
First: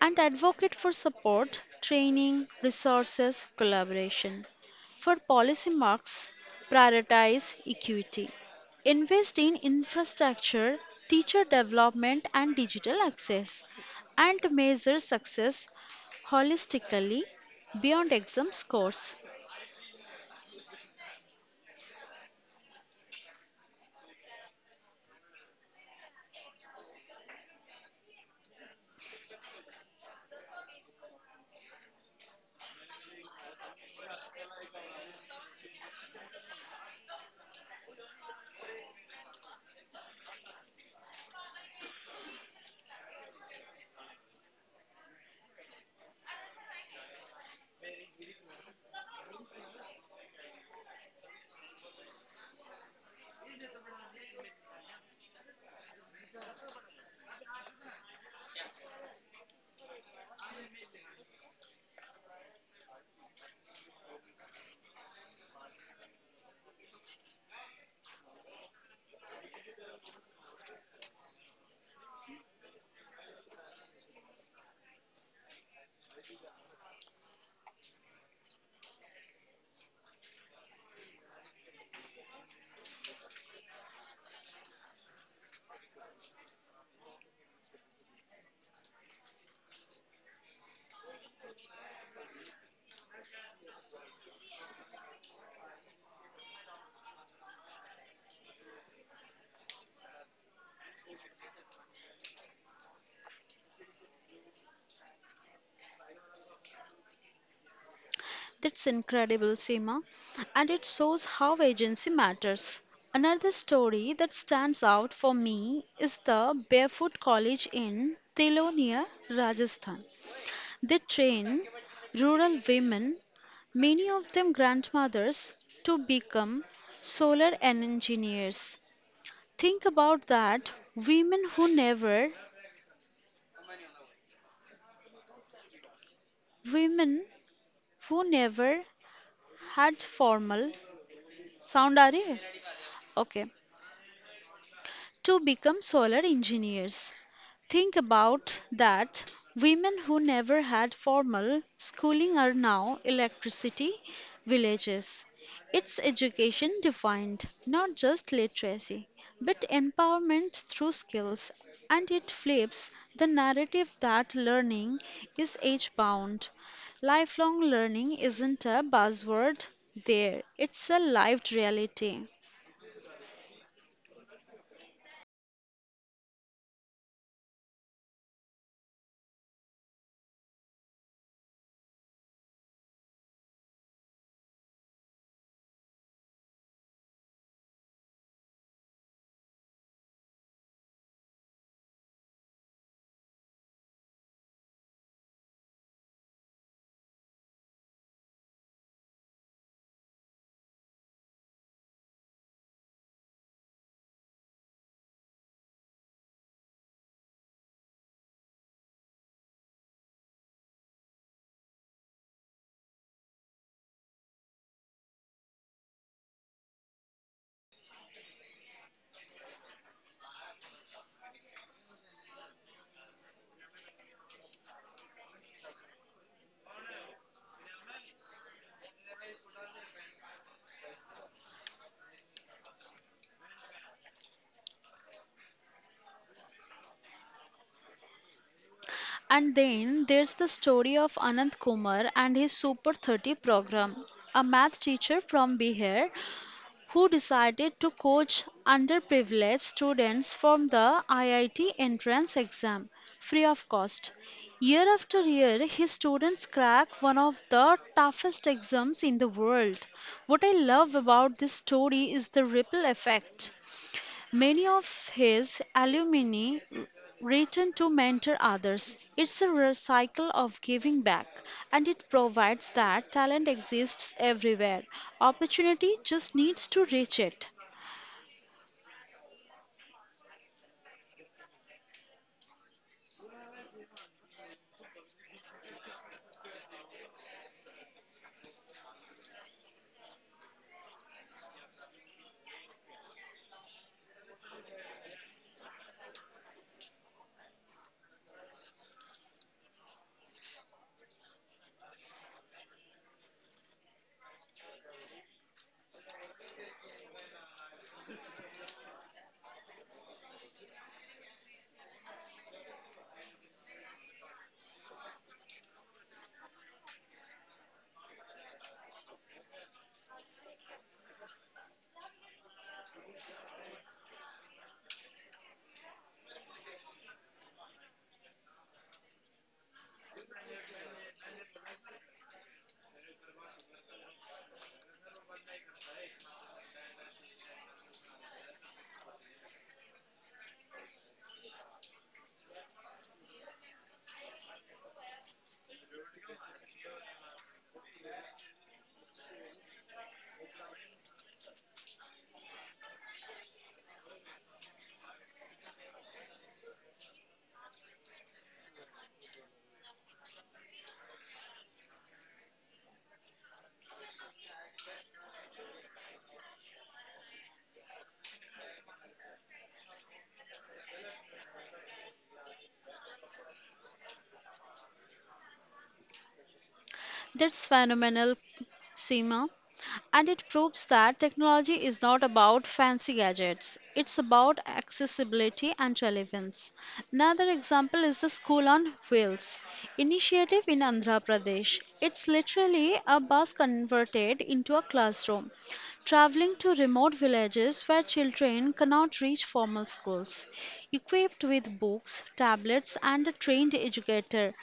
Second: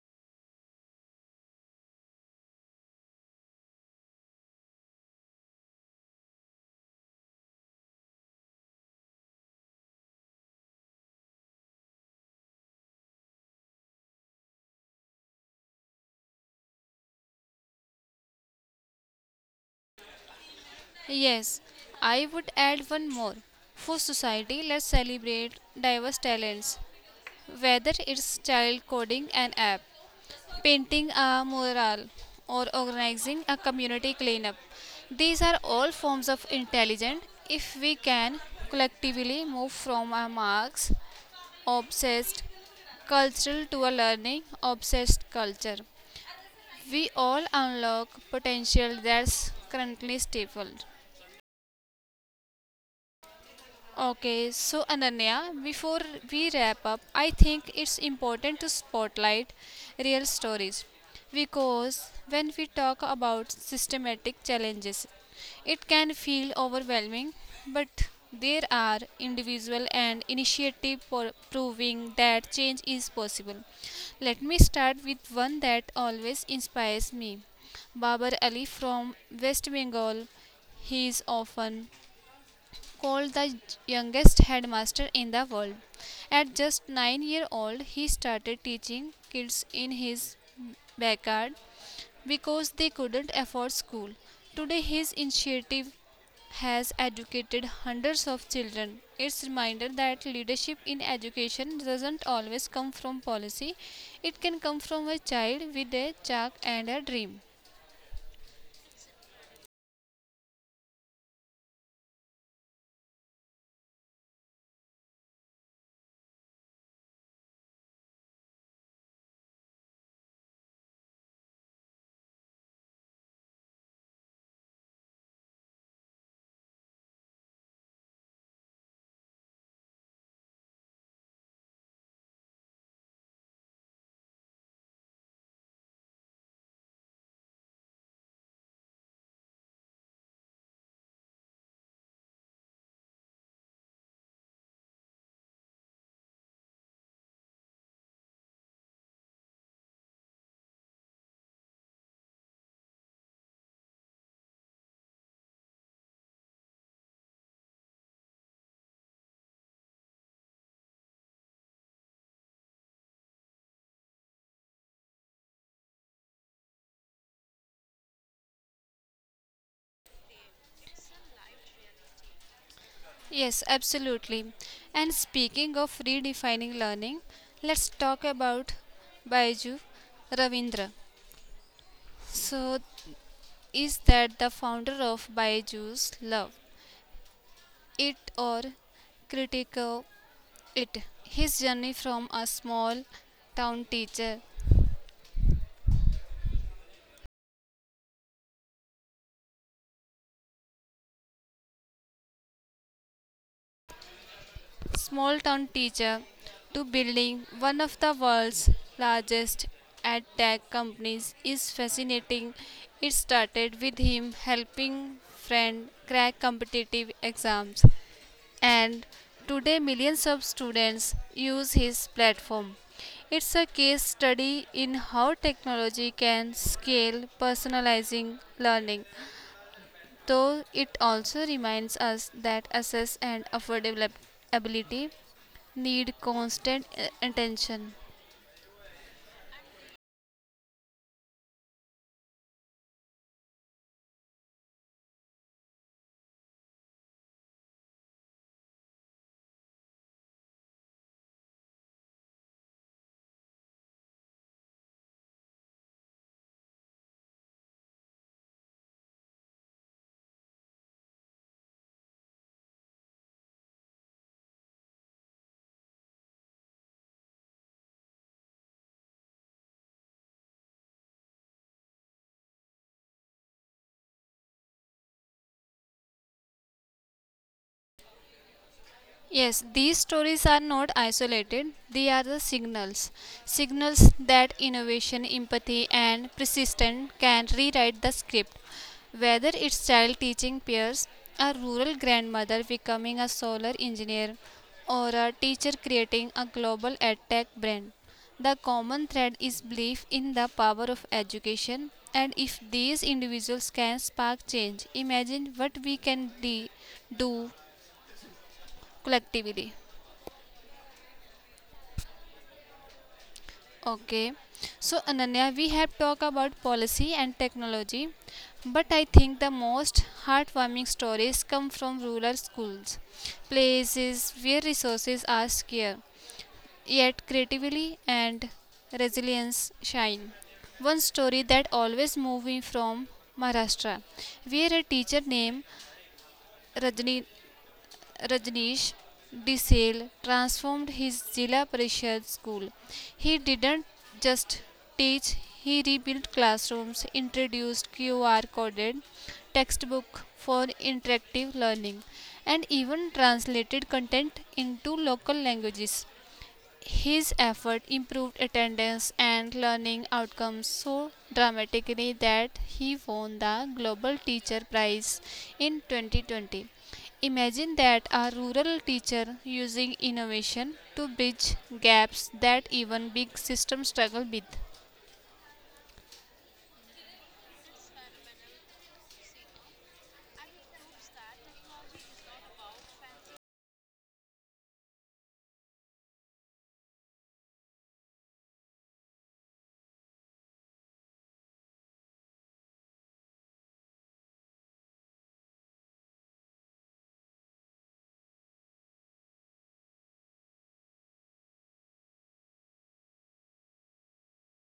Speaker 2: and advocate for support, training, resources, collaboration. For policy marks, prioritize equity. Invest in infrastructure, teacher development, and digital access, and measure success holistically beyond exam scores.
Speaker 1: Yes, I would add one more. For society, let's celebrate diverse talents, whether it's child coding an app painting a mural, or organizing a community cleanup. These are all forms of intelligence if we can collectively move from a Marx obsessed culture to a learning obsessed culture. We all unlock potential that's currently stifled. Okay, so Ananya, before we wrap up, I think it's important to spotlight real stories because when we talk about systematic challenges, it can feel overwhelming, but there are individual and initiative for proving that change is possible. Let me start with one that always inspires me. Babar Ali from West Bengal. He is often called the youngest headmaster in the world. At just 9 years old, he started teaching kids in his backyard because they couldn't afford school. Today, his initiative has educated hundreds of children. It's a reminder that leadership in education doesn't always come from policy. It can come from a child with a chalk and a dream.
Speaker 2: That's incredible, Seema. And it shows how agency matters. Another story that stands out for me is the Barefoot College in Telonia, Rajasthan. They train rural women, many of them grandmothers, to become solar engineers. Think about that. Women who never had formal sound, are you? Okay. To become solar engineers. Think about that. Women who never had formal schooling are now electricity villages. It's education defined, not just literacy, but empowerment through skills. And it flips the narrative that learning is age bound. Lifelong learning isn't a buzzword there, it's a lived reality.
Speaker 1: Yes, absolutely. And speaking of redefining learning, let's talk about Baiju Ravindra. So, is that the founder of Baiju's Love It or Critico It? His journey from a town teacher small town teacher to building one of the world's largest ad tech companies is fascinating. It started with him helping friend crack competitive exams and today millions of students use his platform. It's a case study in how technology can scale personalizing learning, though it also reminds us that access and affordability need constant attention.
Speaker 2: And then there's the story of Anant Kumar and his Super 30 program, a math teacher from Bihar who decided to coach underprivileged students from the IIT entrance exam free of cost. Year after year, his students crack one of the toughest exams in the world. What I love about this story is the ripple effect. Many of his alumni return to mentor others. It's a rare cycle of giving back, and it provides that talent exists everywhere. Opportunity just needs to reach it.
Speaker 1: Yes, these stories are not isolated, they are the signals. Signals that innovation, empathy, and persistence can rewrite the script. Whether it's child teaching peers, a rural grandmother becoming a solar engineer, or a teacher creating a global edtech brand, the common thread is belief in the power of education. And if these individuals can spark change, imagine what do collectively. Okay, so Ananya, we have talked about policy and technology, but I think the most heartwarming stories come from rural schools, places where resources are scarce, yet creativity and resilience shine. One story that always moved me from Maharashtra, where a teacher named Rajni Rajneesh DeSale transformed his Zilla Parishad school. He didn't just teach, he rebuilt classrooms, introduced QR coded textbook for interactive learning, and even translated content into local languages. His effort improved attendance and learning outcomes so dramatically that he won the Global Teacher Prize in 2020. Imagine that a rural teacher using innovation to bridge gaps that even big systems struggle with.
Speaker 2: That's phenomenal, Seema. And it proves that technology is not about fancy gadgets, it's about accessibility and relevance. Another example is the School on Wheels initiative in Andhra Pradesh. It's literally a bus converted into a classroom, traveling to remote villages where children cannot reach formal schools. Equipped with books, tablets, and a trained educator,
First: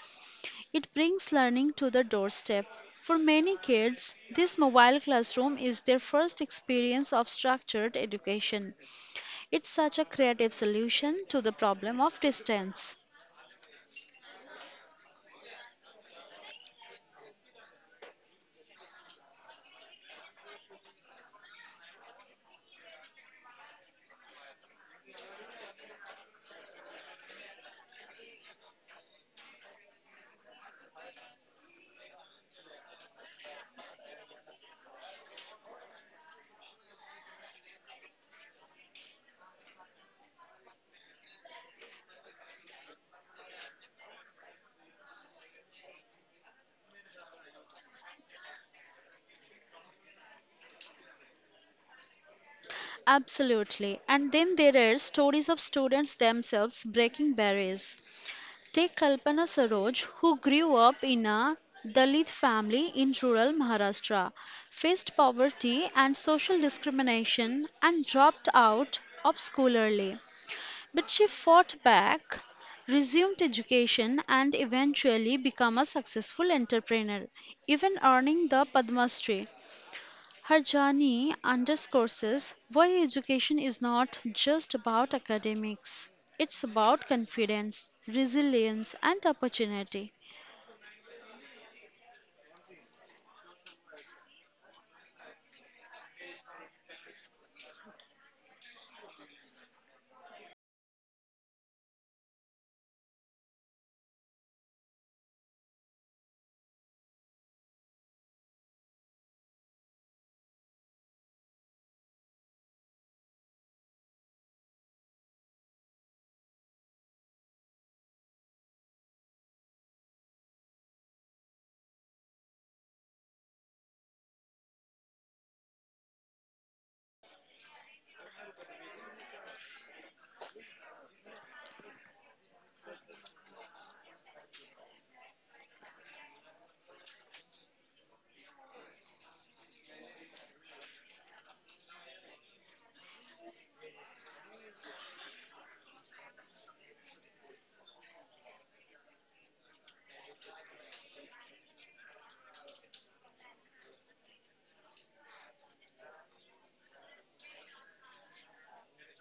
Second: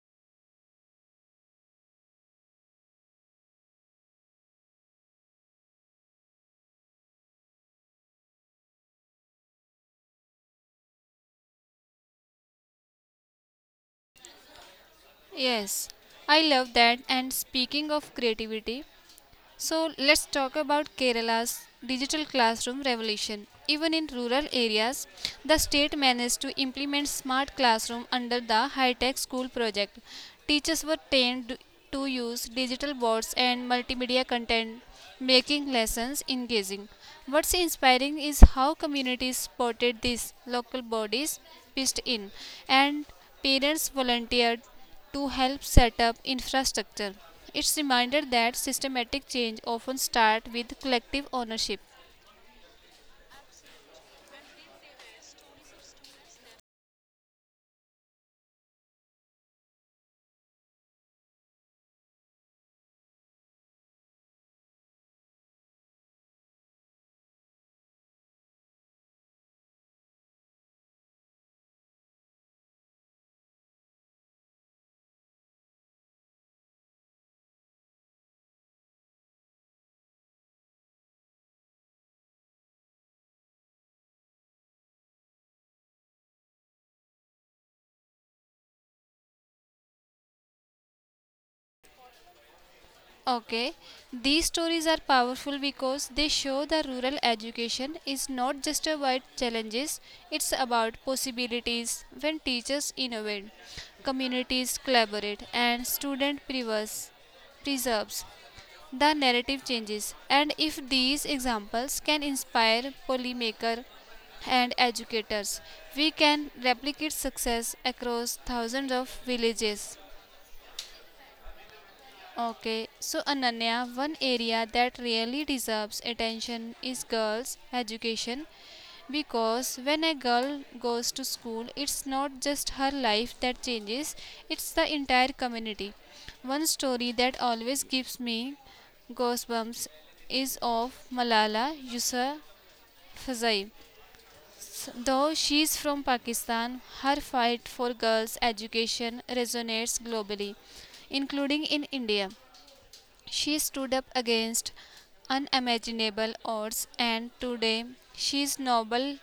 Speaker 2: it brings learning to the doorstep. For many kids, this mobile classroom is their first experience of structured education. It's such a creative solution to the problem of distance.
Speaker 1: Yes, I love that. And speaking of creativity, so let's talk about Kerala's digital classroom revolution. Even in rural areas, the state managed to implement smart classroom under the high-tech school project. Teachers were trained to use digital boards and multimedia content, making lessons engaging. What's inspiring is how communities spotted this, local bodies pitched in, and parents volunteered to help set up infrastructure. It's reminder that systematic change often starts with collective ownership.
Speaker 2: Absolutely. And then there are stories of students themselves breaking barriers. Take Kalpana Saroj, who grew up in a Dalit family in rural Maharashtra, faced poverty and social discrimination, and dropped out of school early. But she fought back, resumed education, and eventually became a successful entrepreneur, even earning the Padma Shri. Her journey underscores why education is not just about academics, it's about confidence, resilience, and opportunity.
Speaker 1: Okay, these stories are powerful because they show that rural education is not just about challenges, it's about possibilities when teachers innovate, communities collaborate, and student preserves. The narrative changes and if these examples can inspire policymakers and educators we can replicate success across thousands of villages. Okay, so Ananya, one area that really deserves attention is girls education because when a girl goes to school, it's not just her life that changes, it's the entire community. One story that always gives me goosebumps is of Malala Yousafzai. Though she's from Pakistan, her fight for girls' education resonates globally, including in India. She stood up against unimaginable odds, and today she's Nobel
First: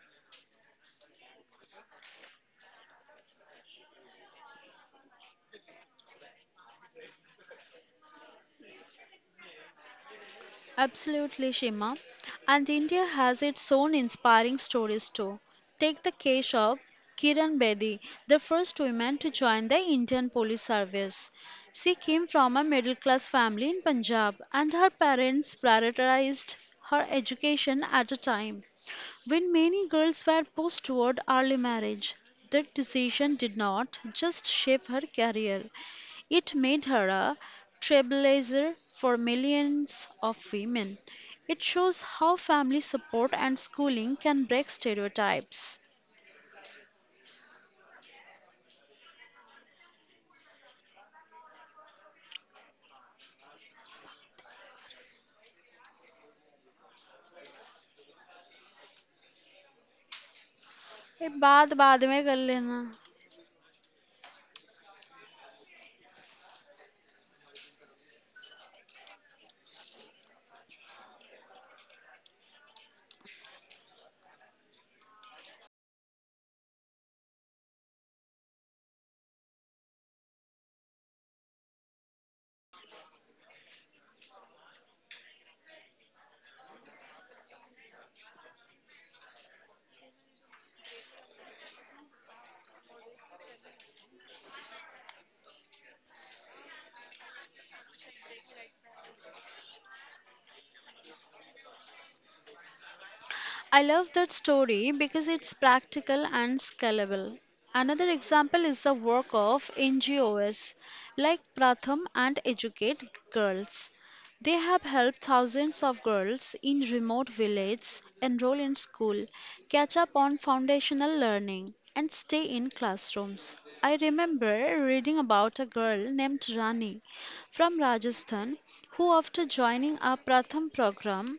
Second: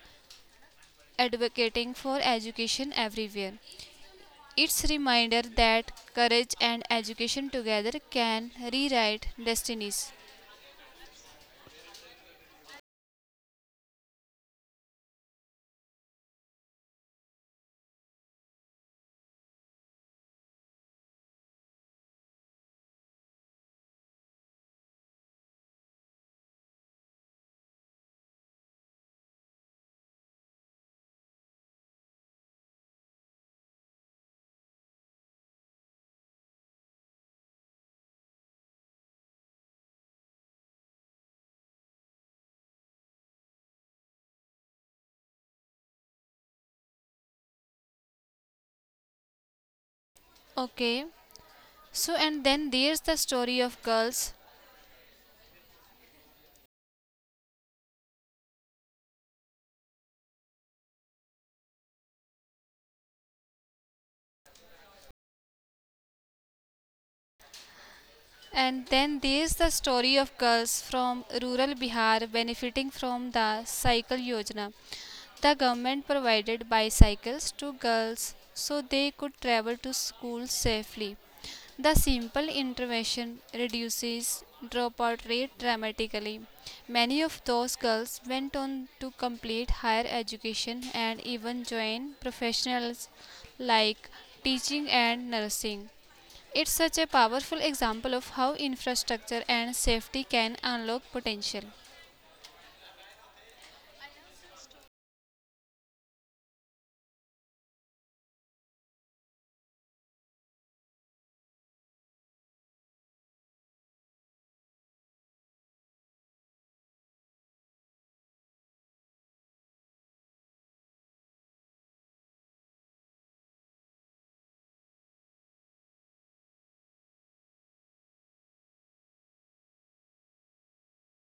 Speaker 1: advocating for education everywhere. It's a reminder that courage and education together can rewrite destinies.
Speaker 2: Absolutely, Shima. And India has its own inspiring stories too. Take the case of Kiran Bedi, the first woman to join the Indian Police Service. She came from a middle class family in Punjab, and her parents prioritized her education at a time when many girls were pushed toward early marriage. That decision did not just shape her career, it made her a trailblazer for millions of women. It shows how family support and schooling can break stereotypes.
Speaker 1: Okay. So and then there's the story of girls
Speaker 2: ये बात बाद में कर लेना.
Speaker 1: and then there's the story of girls from rural Bihar benefiting from the cycle yojana. The government provided bicycles to girls so they could travel to school safely. The simple intervention reduces dropout rate dramatically. Many of those girls went on to complete higher education and even join professionals like teaching and nursing. It's such a powerful example of how infrastructure and safety can unlock potential.
Speaker 2: I love that story because it's practical and scalable. Another example is the work of NGOs like Pratham and Educate Girls. They have helped thousands of girls in remote villages enroll in school, catch up on foundational learning, and stay in classrooms. I remember reading about a girl named Rani from Rajasthan who, after joining a Pratham program,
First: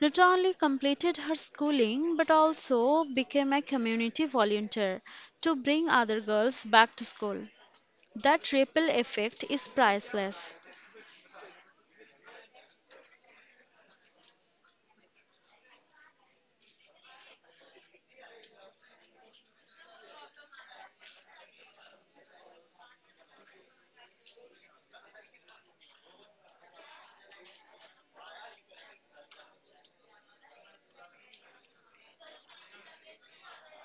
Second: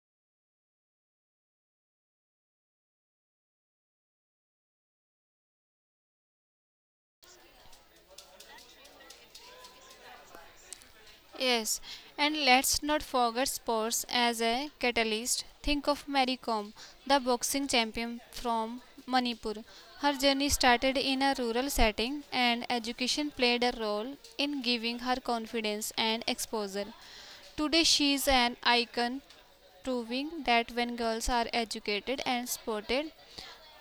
Speaker 2: not only completed her schooling but also became a community volunteer to bring other girls back to school. That ripple effect is priceless.
Speaker 1: Yes, and let's not forget sports as a catalyst. Think of Mary Kom, the boxing champion from Manipur. Her journey started in a rural setting, and education played a role in giving her confidence and exposure. Today, she is an icon, proving that when girls are educated and supported,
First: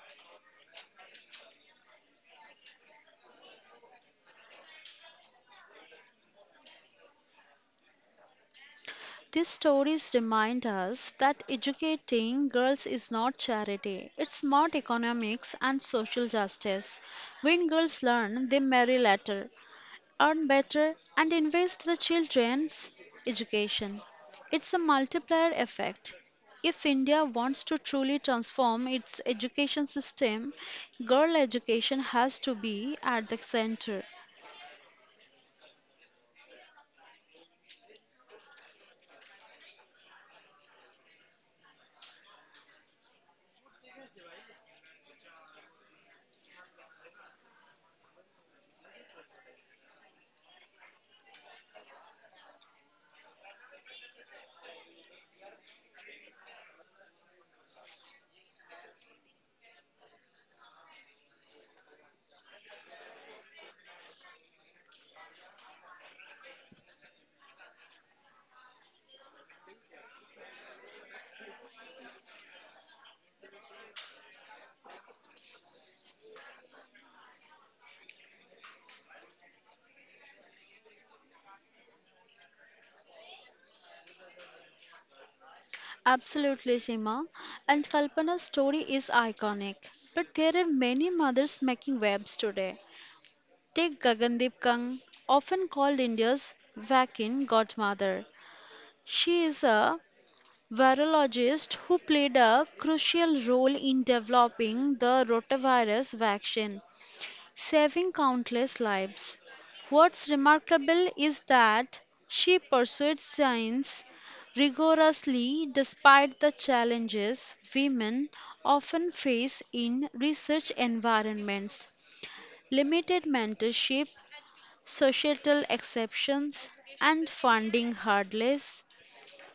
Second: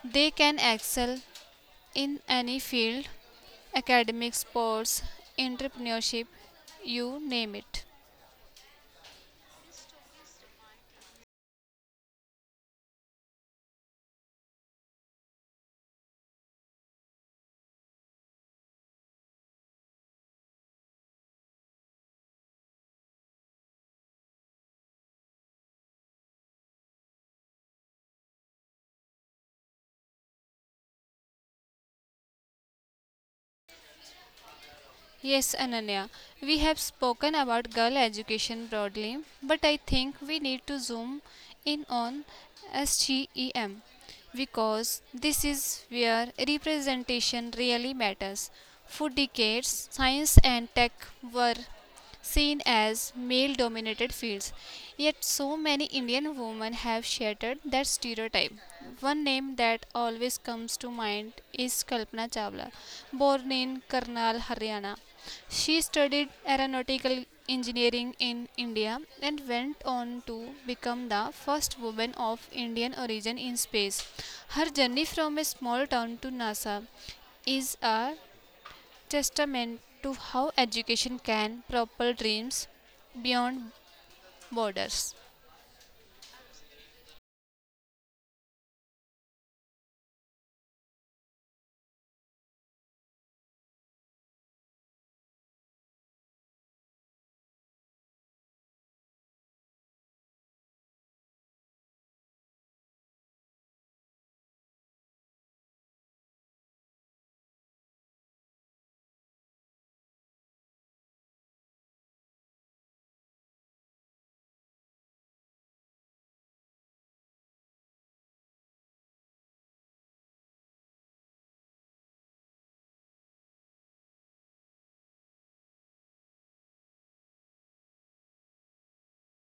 Speaker 1: they can excel in any field academic, sports, entrepreneurship you name it.
Speaker 2: These stories remind us that educating girls is not charity, it's smart economics and social justice. When girls learn, they marry later, earn better, and invest the children's education. It's a multiplier effect. If India wants to truly transform its education system, girl education has to be at the center.
Speaker 1: Yes, Ananya, we have spoken about girl education broadly, but I think we need to zoom in on STEM because this is where representation really matters. For decades, science and tech were seen as male dominated fields. Yet, so many Indian women have shattered that stereotype. One name that always comes to mind is Kalpana Chawla, born in Karnal, Haryana. She studied aeronautical engineering in India and went on to become the first woman of Indian origin in space. Her journey from a small town to NASA is a testament to how education can propel dreams beyond borders.
Speaker 2: Absolutely, Shima. And Kalpana's story is iconic. But there are many mothers making webs today. Take Gagandeep Kang, often called India's Vakin godmother. She is a virologist who played a crucial role in developing the rotavirus vaccine, saving countless lives. What's remarkable is that she pursued science rigorously despite the challenges women often face in research environments: limited mentorship, societal exceptions, and funding hurdles.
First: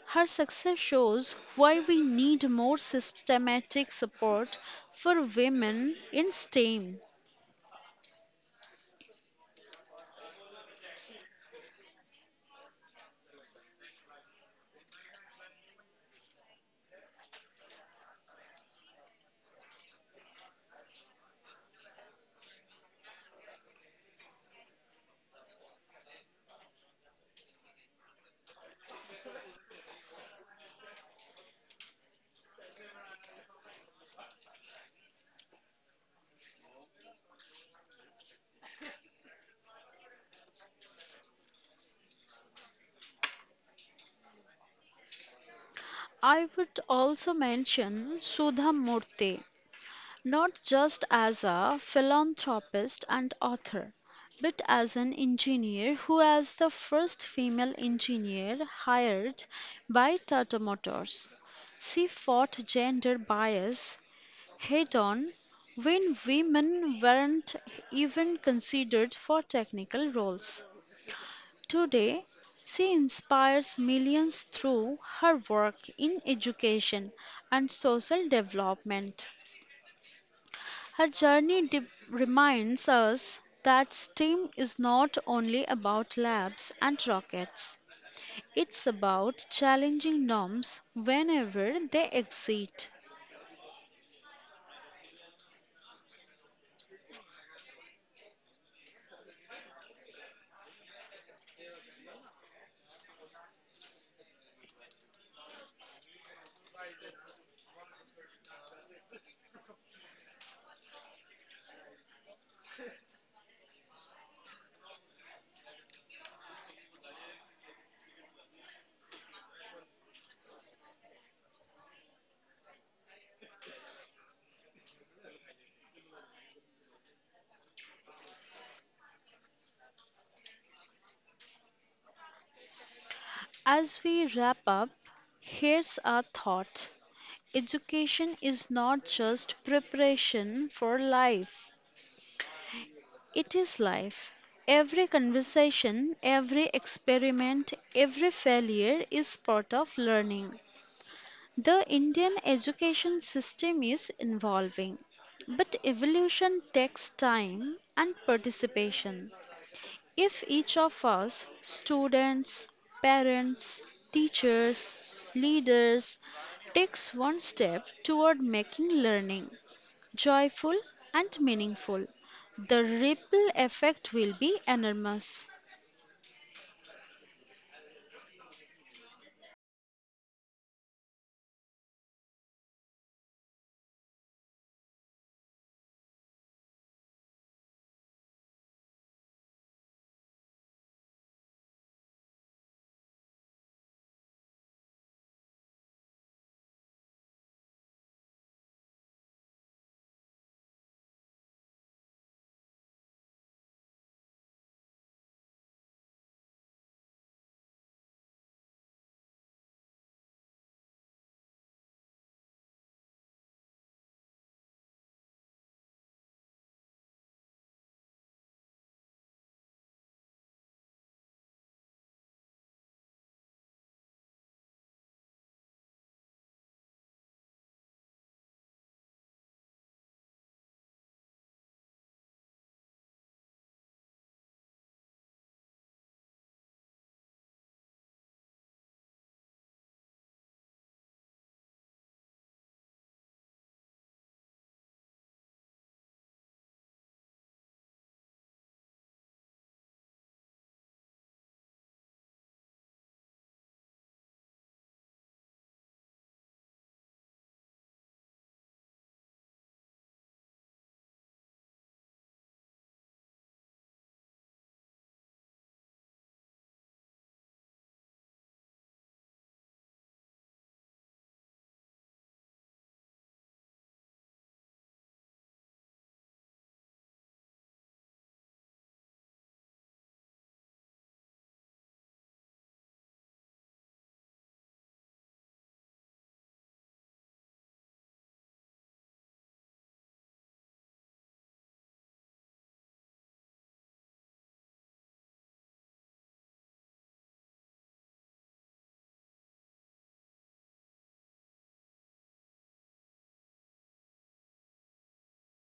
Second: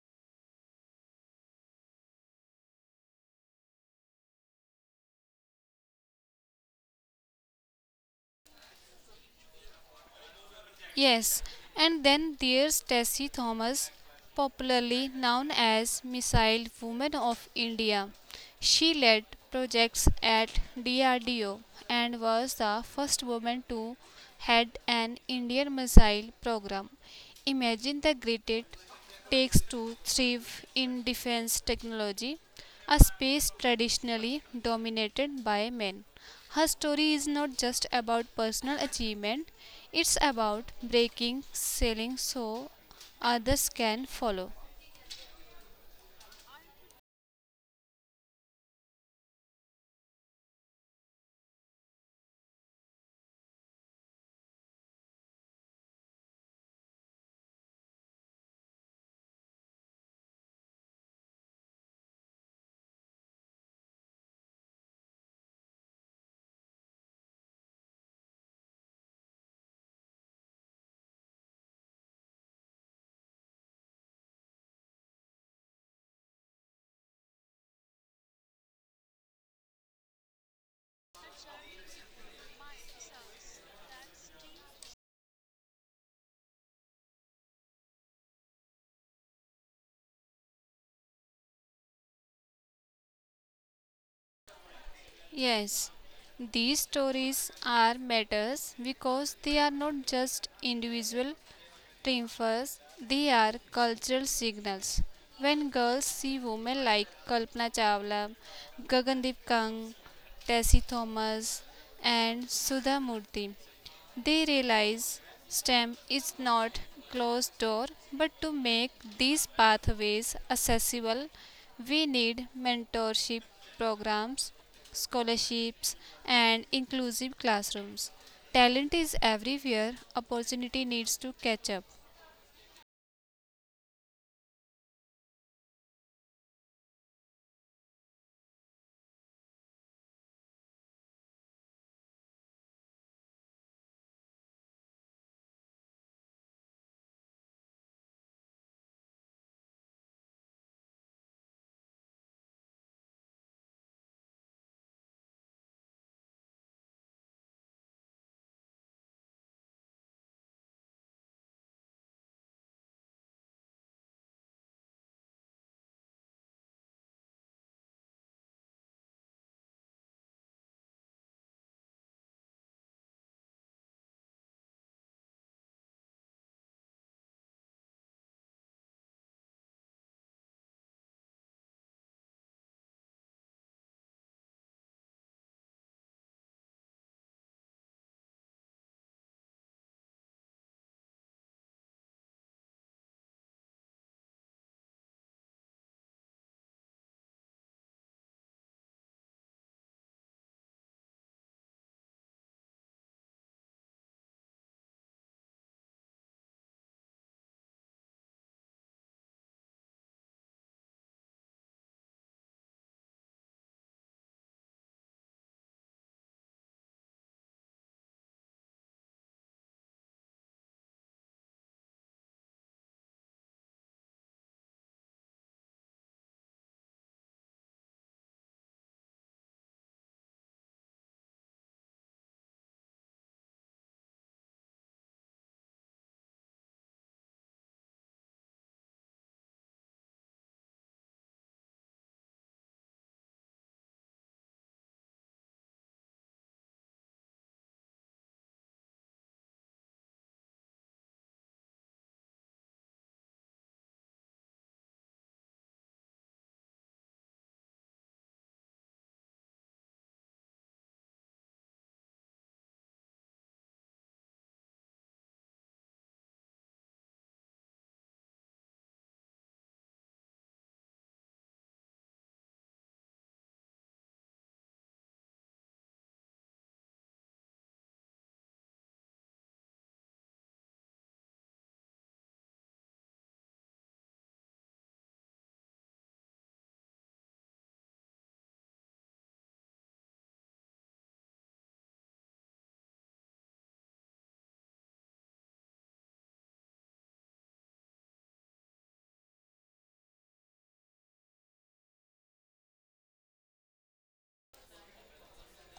Speaker 2: Her success shows why we need more systematic support for women in STEM.
Speaker 1: Yes, and then there's Tessie Thomas, popularly known as Missile Woman of India. She led projects at DRDO and was the first woman to head an Indian missile program. Imagine the grit it takes to thrive in defense technology, a space traditionally dominated by men. Her story is not just about personal achievement, it's about breaking, selling so others can follow.
Speaker 2: I would also mention Sudha Murthy, not just as a philanthropist and author, but as an engineer who was the first female engineer hired by Tata Motors. She fought gender bias head on, when women weren't even considered for technical roles. Today, she inspires millions through her work in education and social development. Her journey reminds us that STEAM is not only about labs and rockets, it's about challenging norms whenever they exist.
Speaker 1: Yes, these stories are matters because they are not just individual triumphs, they are cultural signals. When girls see women like Kalpana Chawla, Gagandeep Kang, Tessie Thomas, and Sudha Murthy, they realize STEM is not closed door, but to make these pathways accessible, we need mentorship programs, scholarships, and inclusive classrooms. Talent is everywhere, opportunity needs to catch up.
Speaker 2: As we wrap up, here's a thought. Education is not just preparation for life, it is life. Every conversation, every experiment, every failure is part of learning. The Indian education system is evolving, but evolution takes time and participation. If each of us, students, parents, teachers, leaders, takes one step toward making learning joyful and meaningful, the ripple effect will be enormous.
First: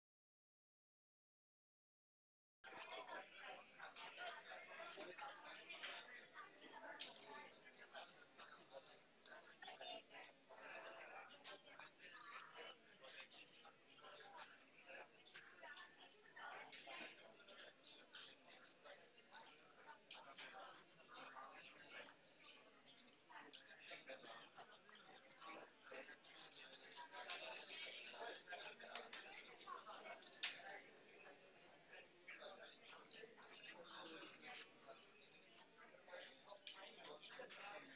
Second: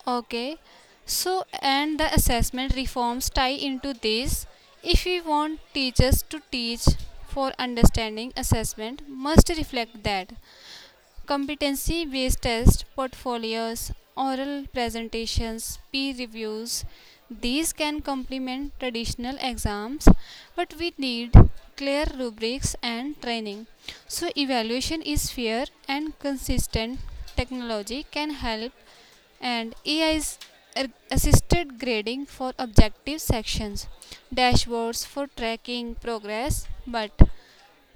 Speaker 1: Okay, so and the assessment reforms tie into this. If we want teachers to teach for understanding assessment, must reflect that competency based tests, portfolios, oral presentations, peer reviews. These can complement traditional exams, but we need clear rubrics and training. So, evaluation is fair and consistent. Technology can help, and AI's assisted grading for objective sections, dashboards for tracking progress, but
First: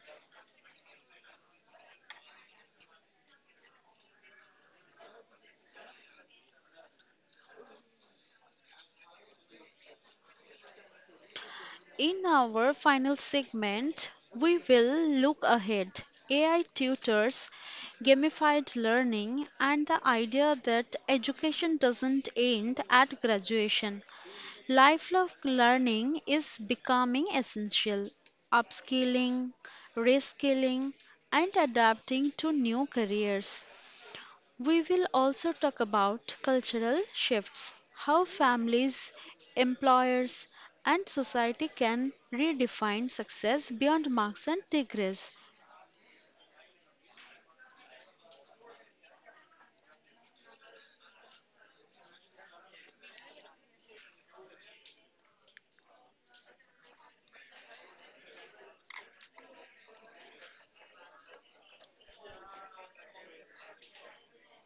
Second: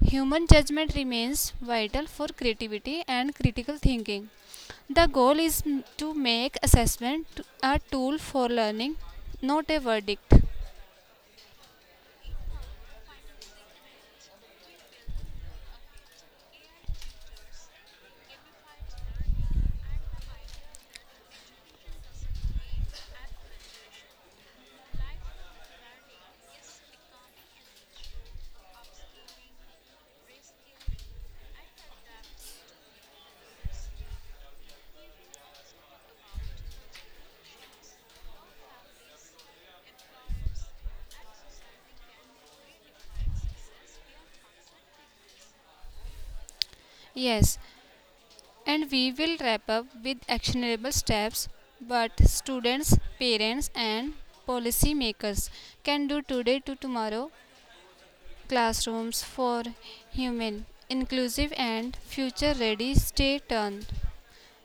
Speaker 1: human judgment remains vital for creativity and critical thinking. The goal is to make a tool for learning, not a verdict.
Speaker 2: In our final segment, we will look ahead. AI tutors, gamified learning, and the idea that education doesn't end at graduation. Lifelong learning is becoming essential. Upskilling, reskilling, and adapting to new careers. We will also talk about cultural shifts, how families, employers, and society can redefine success beyond marks and degrees.
Speaker 1: Yes, and we will wrap up with actionable steps but students, parents, and policymakers can do today to tomorrow classrooms for human, inclusive, and future ready. Stay tuned.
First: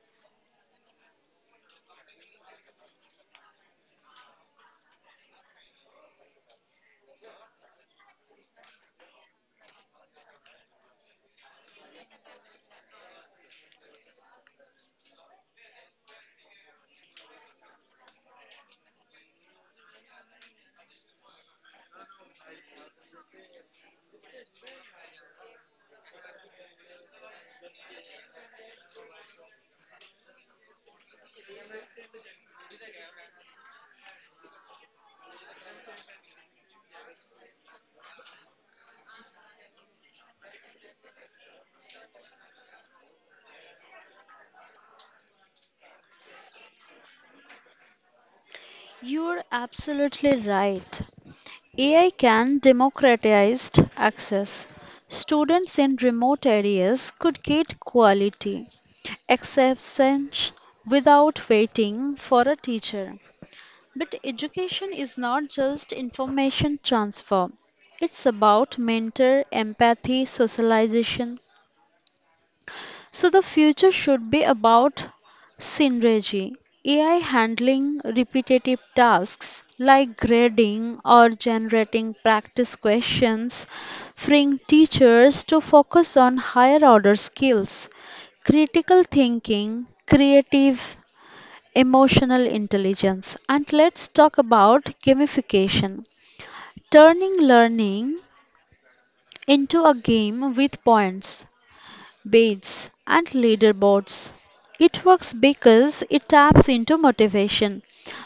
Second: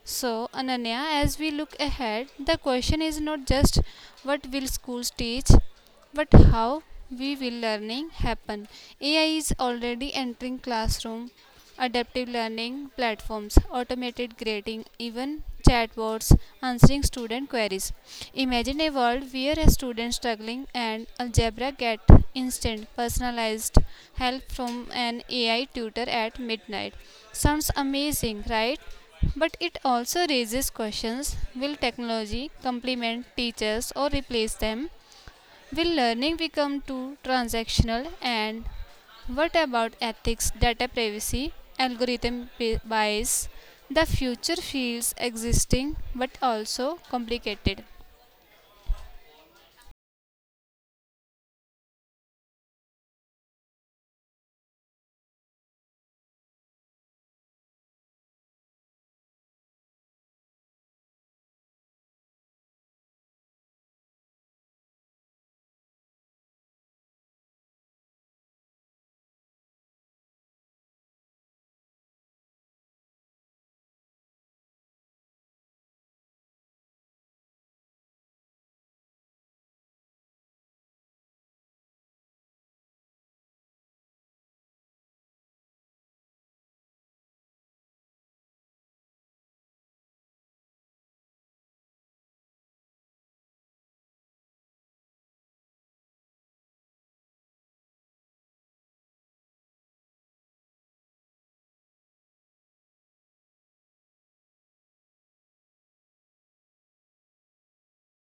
Speaker 1: So, Ananya, as we look ahead, the question is not just what will schools teach, but how we will learning happen. AI is already entering classroom, adaptive learning platforms, automated grading, even chatbots answering student queries. Imagine a world where a student struggling and algebra get instant personalized help from an AI tutor at midnight. Sounds amazing, right? But it also raises questions will technology complement teachers or replace them? Will learning become too transactional? And what about ethics, data privacy, bias? The future feels existing but also complicated.
Speaker 2: You're absolutely right. AI can democratize access. Students in remote areas could get quality exceptions without waiting for a teacher. But education is not just information transfer. It's about mentor, empathy, socialization. So the future should be about synergy. AI handling repetitive tasks like grading or generating practice questions, freeing teachers to focus on higher order skills, critical thinking, creative emotional intelligence. And let's talk about gamification, turning learning into a game with points, badges, and leaderboards. It works because it taps into motivation,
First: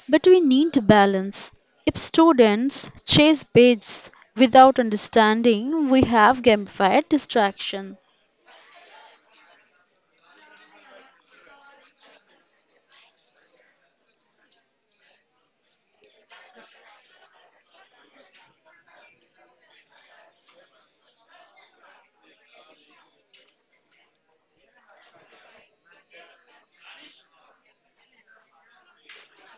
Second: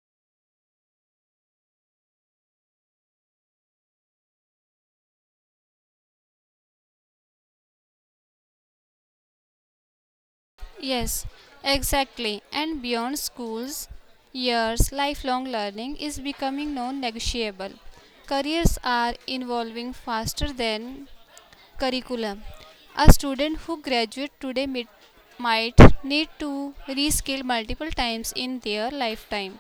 Speaker 2: but we need balance. If students chase badges without understanding, we have gamified distraction.
Speaker 1: Yes, exactly. And beyond schools, years, lifelong learning is becoming non negotiable. Careers are evolving faster than curriculum. A student who graduates today might need to reskill multiple times in their lifetime,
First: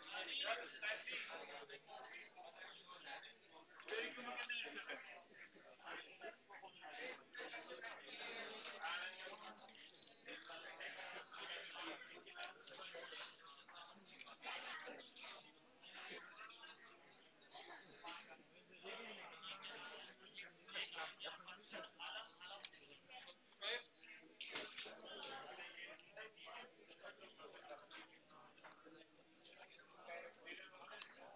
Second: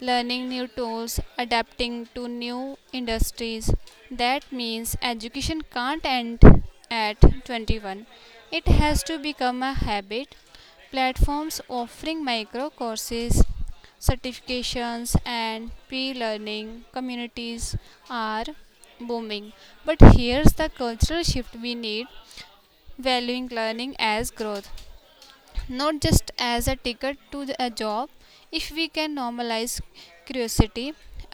Speaker 1: learning new tools, adapting to new industries. That means education can't end at 21. It has to become a habit. Platforms offering micro courses certifications and pre-learning communities are booming, but here's the cultural shift we need, valuing learning as growth, not just as a ticket to a job. If we can normalize curiosity,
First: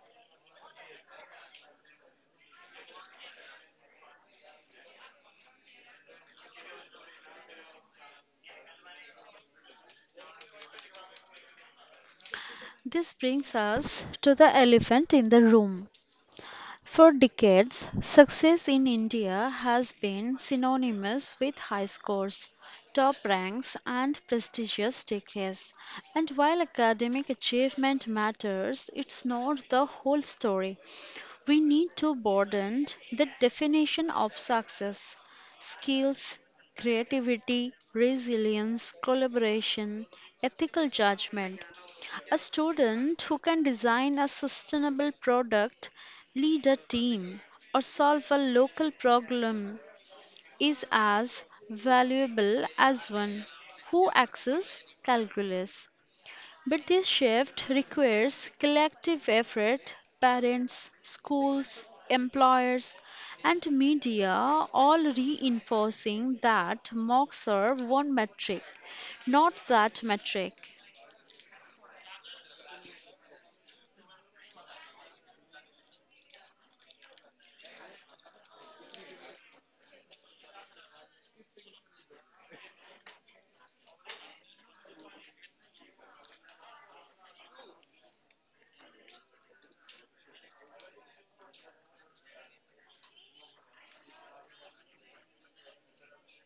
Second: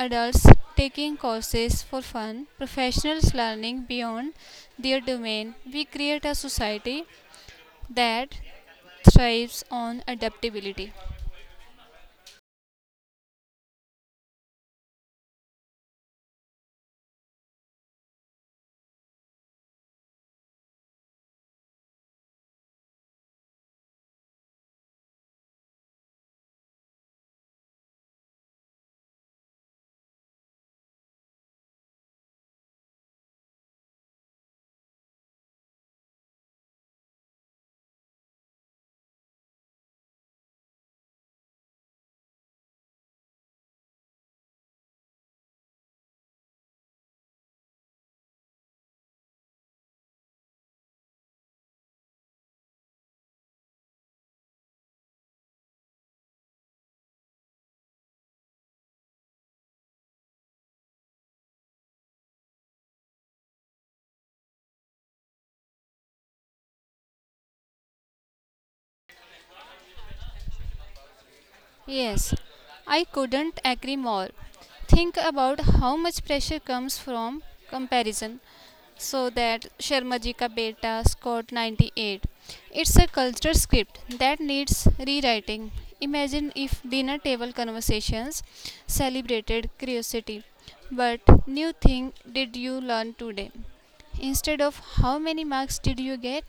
Speaker 1: adults taking courses for fun, professionals learning beyond their domain, we create a society that thrives on adaptability.
Speaker 2: This brings us to the elephant in the room. For decades, success in India has been synonymous with high scores, top ranks, and prestigious degrees. And while academic achievement matters, it's not the whole story. We need to broaden the definition of success. Skills, creativity, resilience, collaboration, ethical judgment, a student who can design a sustainable product, lead a team, or solve a local problem is as valuable as one who axes calculus. But this shift requires collective effort. Parents, schools, employers, and media all reinforcing that mocks are one metric, not that metric.
Speaker 1: Yes, I couldn't agree more. Think about how much pressure comes from comparison. So that Sharma Ji Ka Beta scored 98. It's a culture script that needs rewriting. Imagine if dinner table conversations celebrated curiosity. But new thing did you learn today? Instead of how many marks did you get?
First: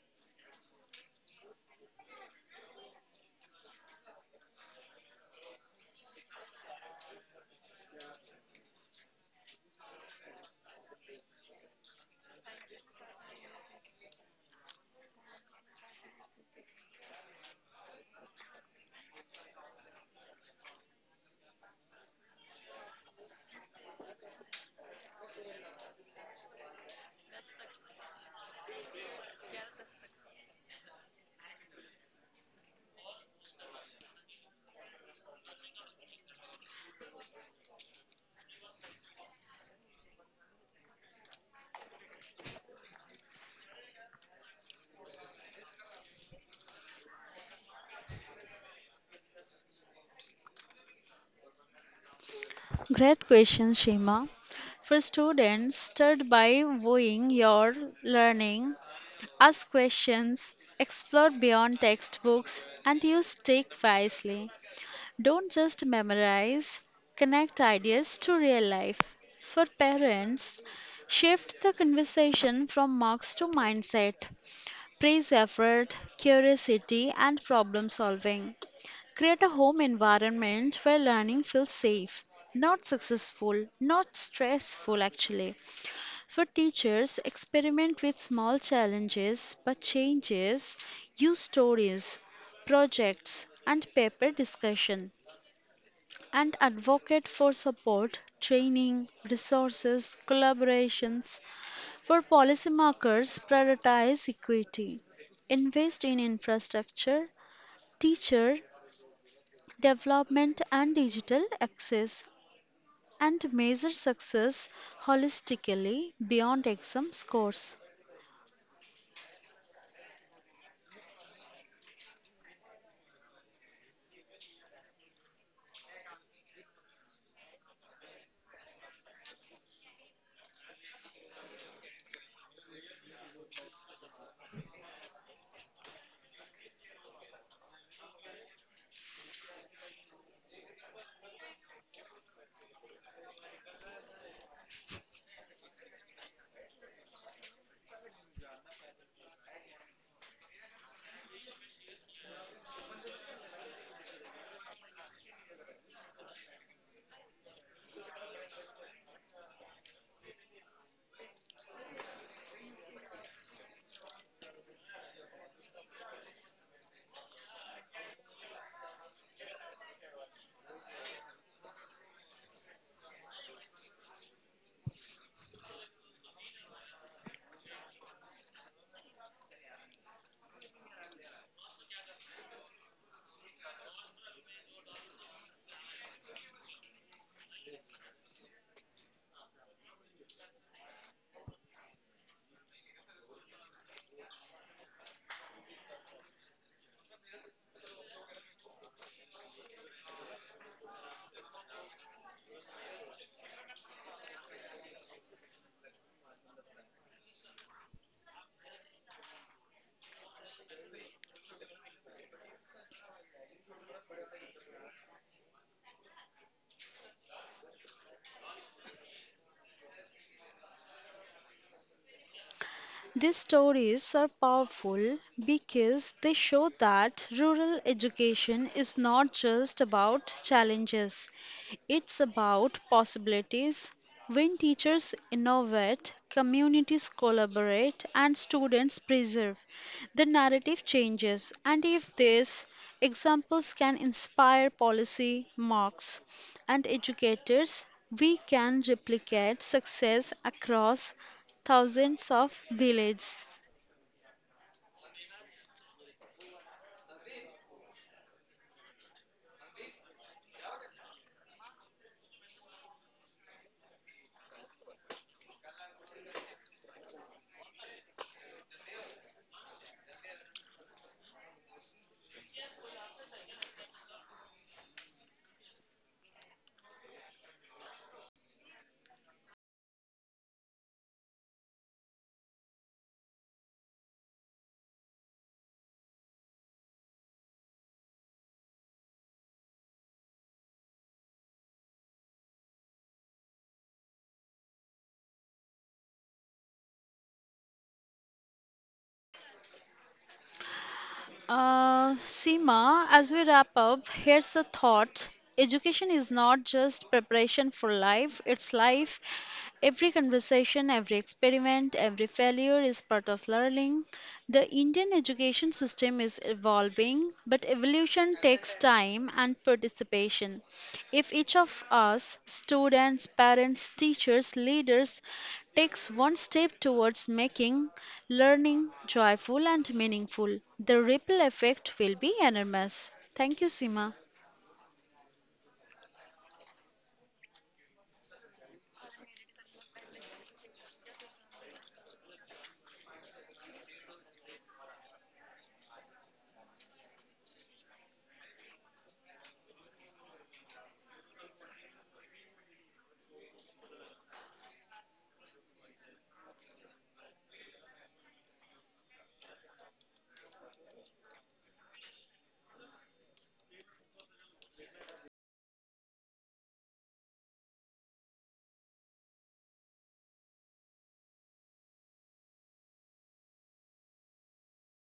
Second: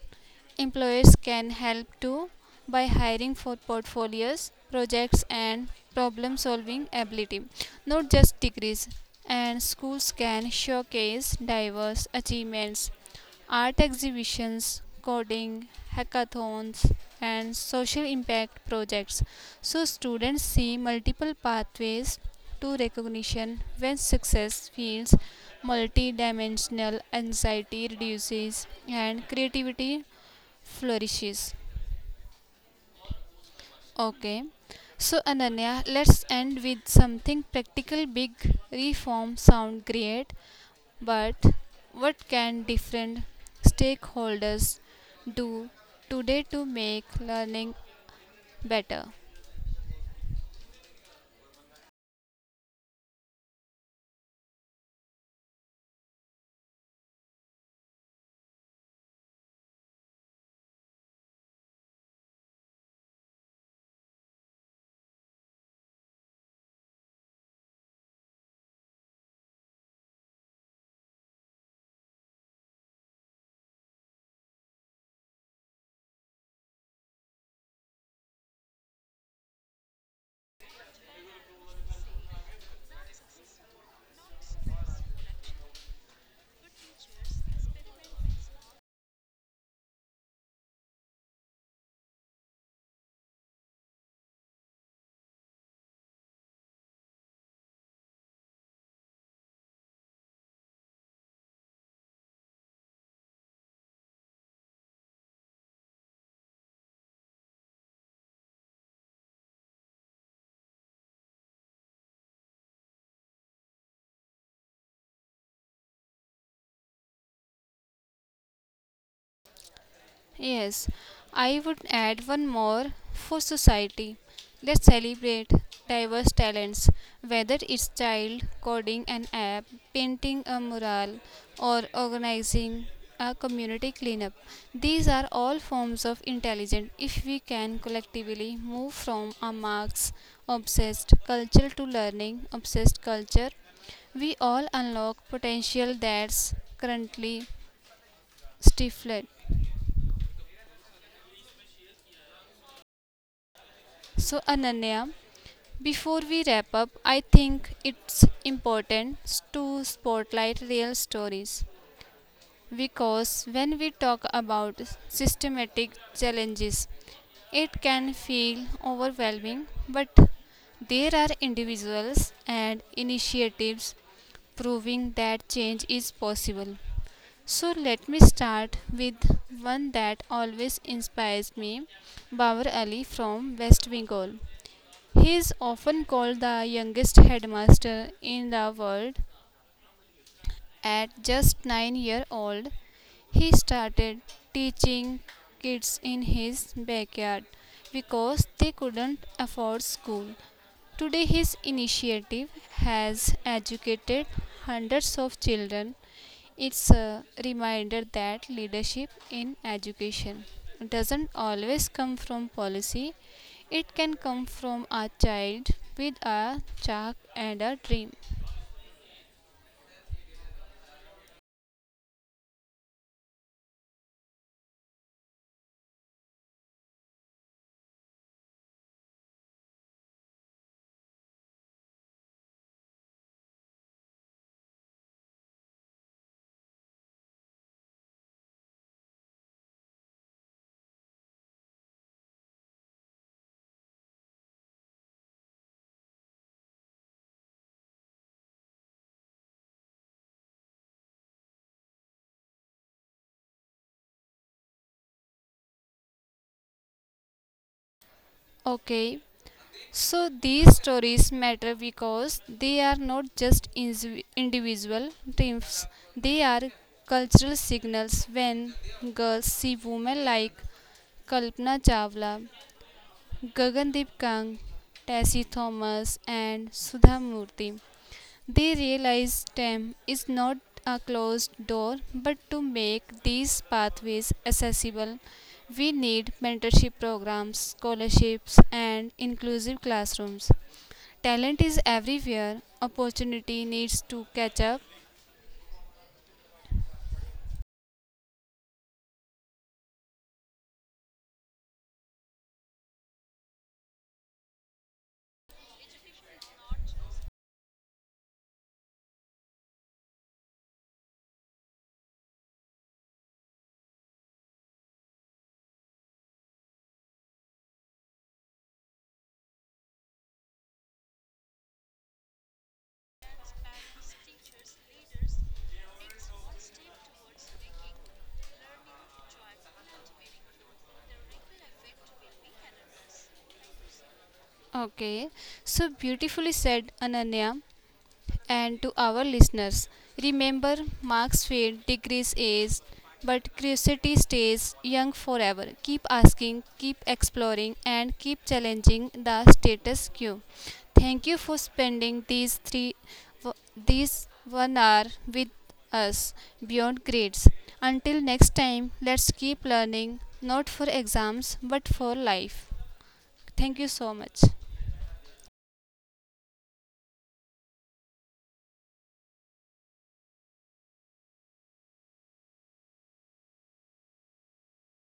Speaker 1: Employers can help too, by hiring for portfolios, projects, and problem solving ability, not just degrees. And schools can showcase diverse achievements, art exhibitions, coding, hackathons, and social impact projects. So, students see multiple pathways to recognition. When success feels multidimensional, anxiety reduces and creativity flourishes. Okay. So Ananya, let's end with something practical. Big reform sound great, but what can different stakeholders do today to make learning better?
Speaker 2: Great question, Shima. For students, start by viewing your learning, ask questions, explore beyond textbooks, and use tech wisely. Don't just memorize, connect ideas to real life. For parents, shift the conversation from marks to mindset. Praise effort, curiosity, and problem solving. Create a home environment where learning feels safe, not successful, not stressful actually. For teachers, experiment with small challenges but changes. Use stories, projects, and paper discussion, and advocate for support, training, resources, collaborations. For policymakers, prioritize equity. Invest in infrastructure, teacher development and digital access, and measure success holistically beyond exam scores.
Speaker 1: Yes, I would add one more for society. Let's celebrate diverse talents, whether it's child coding an app, painting a mural, or organizing a community cleanup. These are all forms of intelligence. If we can collectively move from a marks obsessed culture to learning obsessed culture, we all unlock potential that's currently stifled. So, Ananya, before we wrap up, I think it's important to spotlight real stories, because when we talk about systematic challenges, it can feel overwhelming, but there are individuals and initiatives proving that change is possible. So let me start with one that always inspires me, Bawar Ali from West Bengal. He is often called the youngest headmaster in the world. At just 9 years old, he started teaching kids in his backyard because they couldn't afford school. Today, his initiative has educated hundreds of children. It's a reminder that leadership in education doesn't always come from policy, it can come from a child with a chalk and a dream.
Speaker 2: These stories are powerful because they show that rural education is not just about challenges, it's about possibilities. When teachers innovate, communities collaborate, and students preserve, the narrative changes. And if these examples can inspire policy marks and educators, we can replicate success across thousands of villages.
Speaker 1: Okay, so these stories matter because they are not just individual dreams, they are cultural signals. When girls see women like Kalpana Chawla, Gagandeep Kang, Tessie Thomas, and Sudha Murthy, they realize STEM is not a closed door, but to make these pathways accessible, we need mentorship programs, scholarships, and inclusive classrooms. Talent is everywhere, opportunity needs to catch up.
Speaker 2: Seema, as we wrap up, here's a thought. Education is not just preparation for life, it's life. Every conversation, every experiment, every failure is part of learning. The Indian education system is evolving, but evolution takes time and participation. If each of us, students, parents, teachers, leaders, takes one step towards making learning joyful and meaningful, the ripple effect will be enormous. Thank you, Sima.
Speaker 1: Okay, so beautifully said, Ananya. And to our listeners, remember marks fade, degrees age, but curiosity stays young forever. Keep asking, keep exploring, and keep challenging the status quo. Thank you for spending w- these 1 hour with us beyond grades. Until next time, let's keep learning, not for exams, but for life. Thank you so much.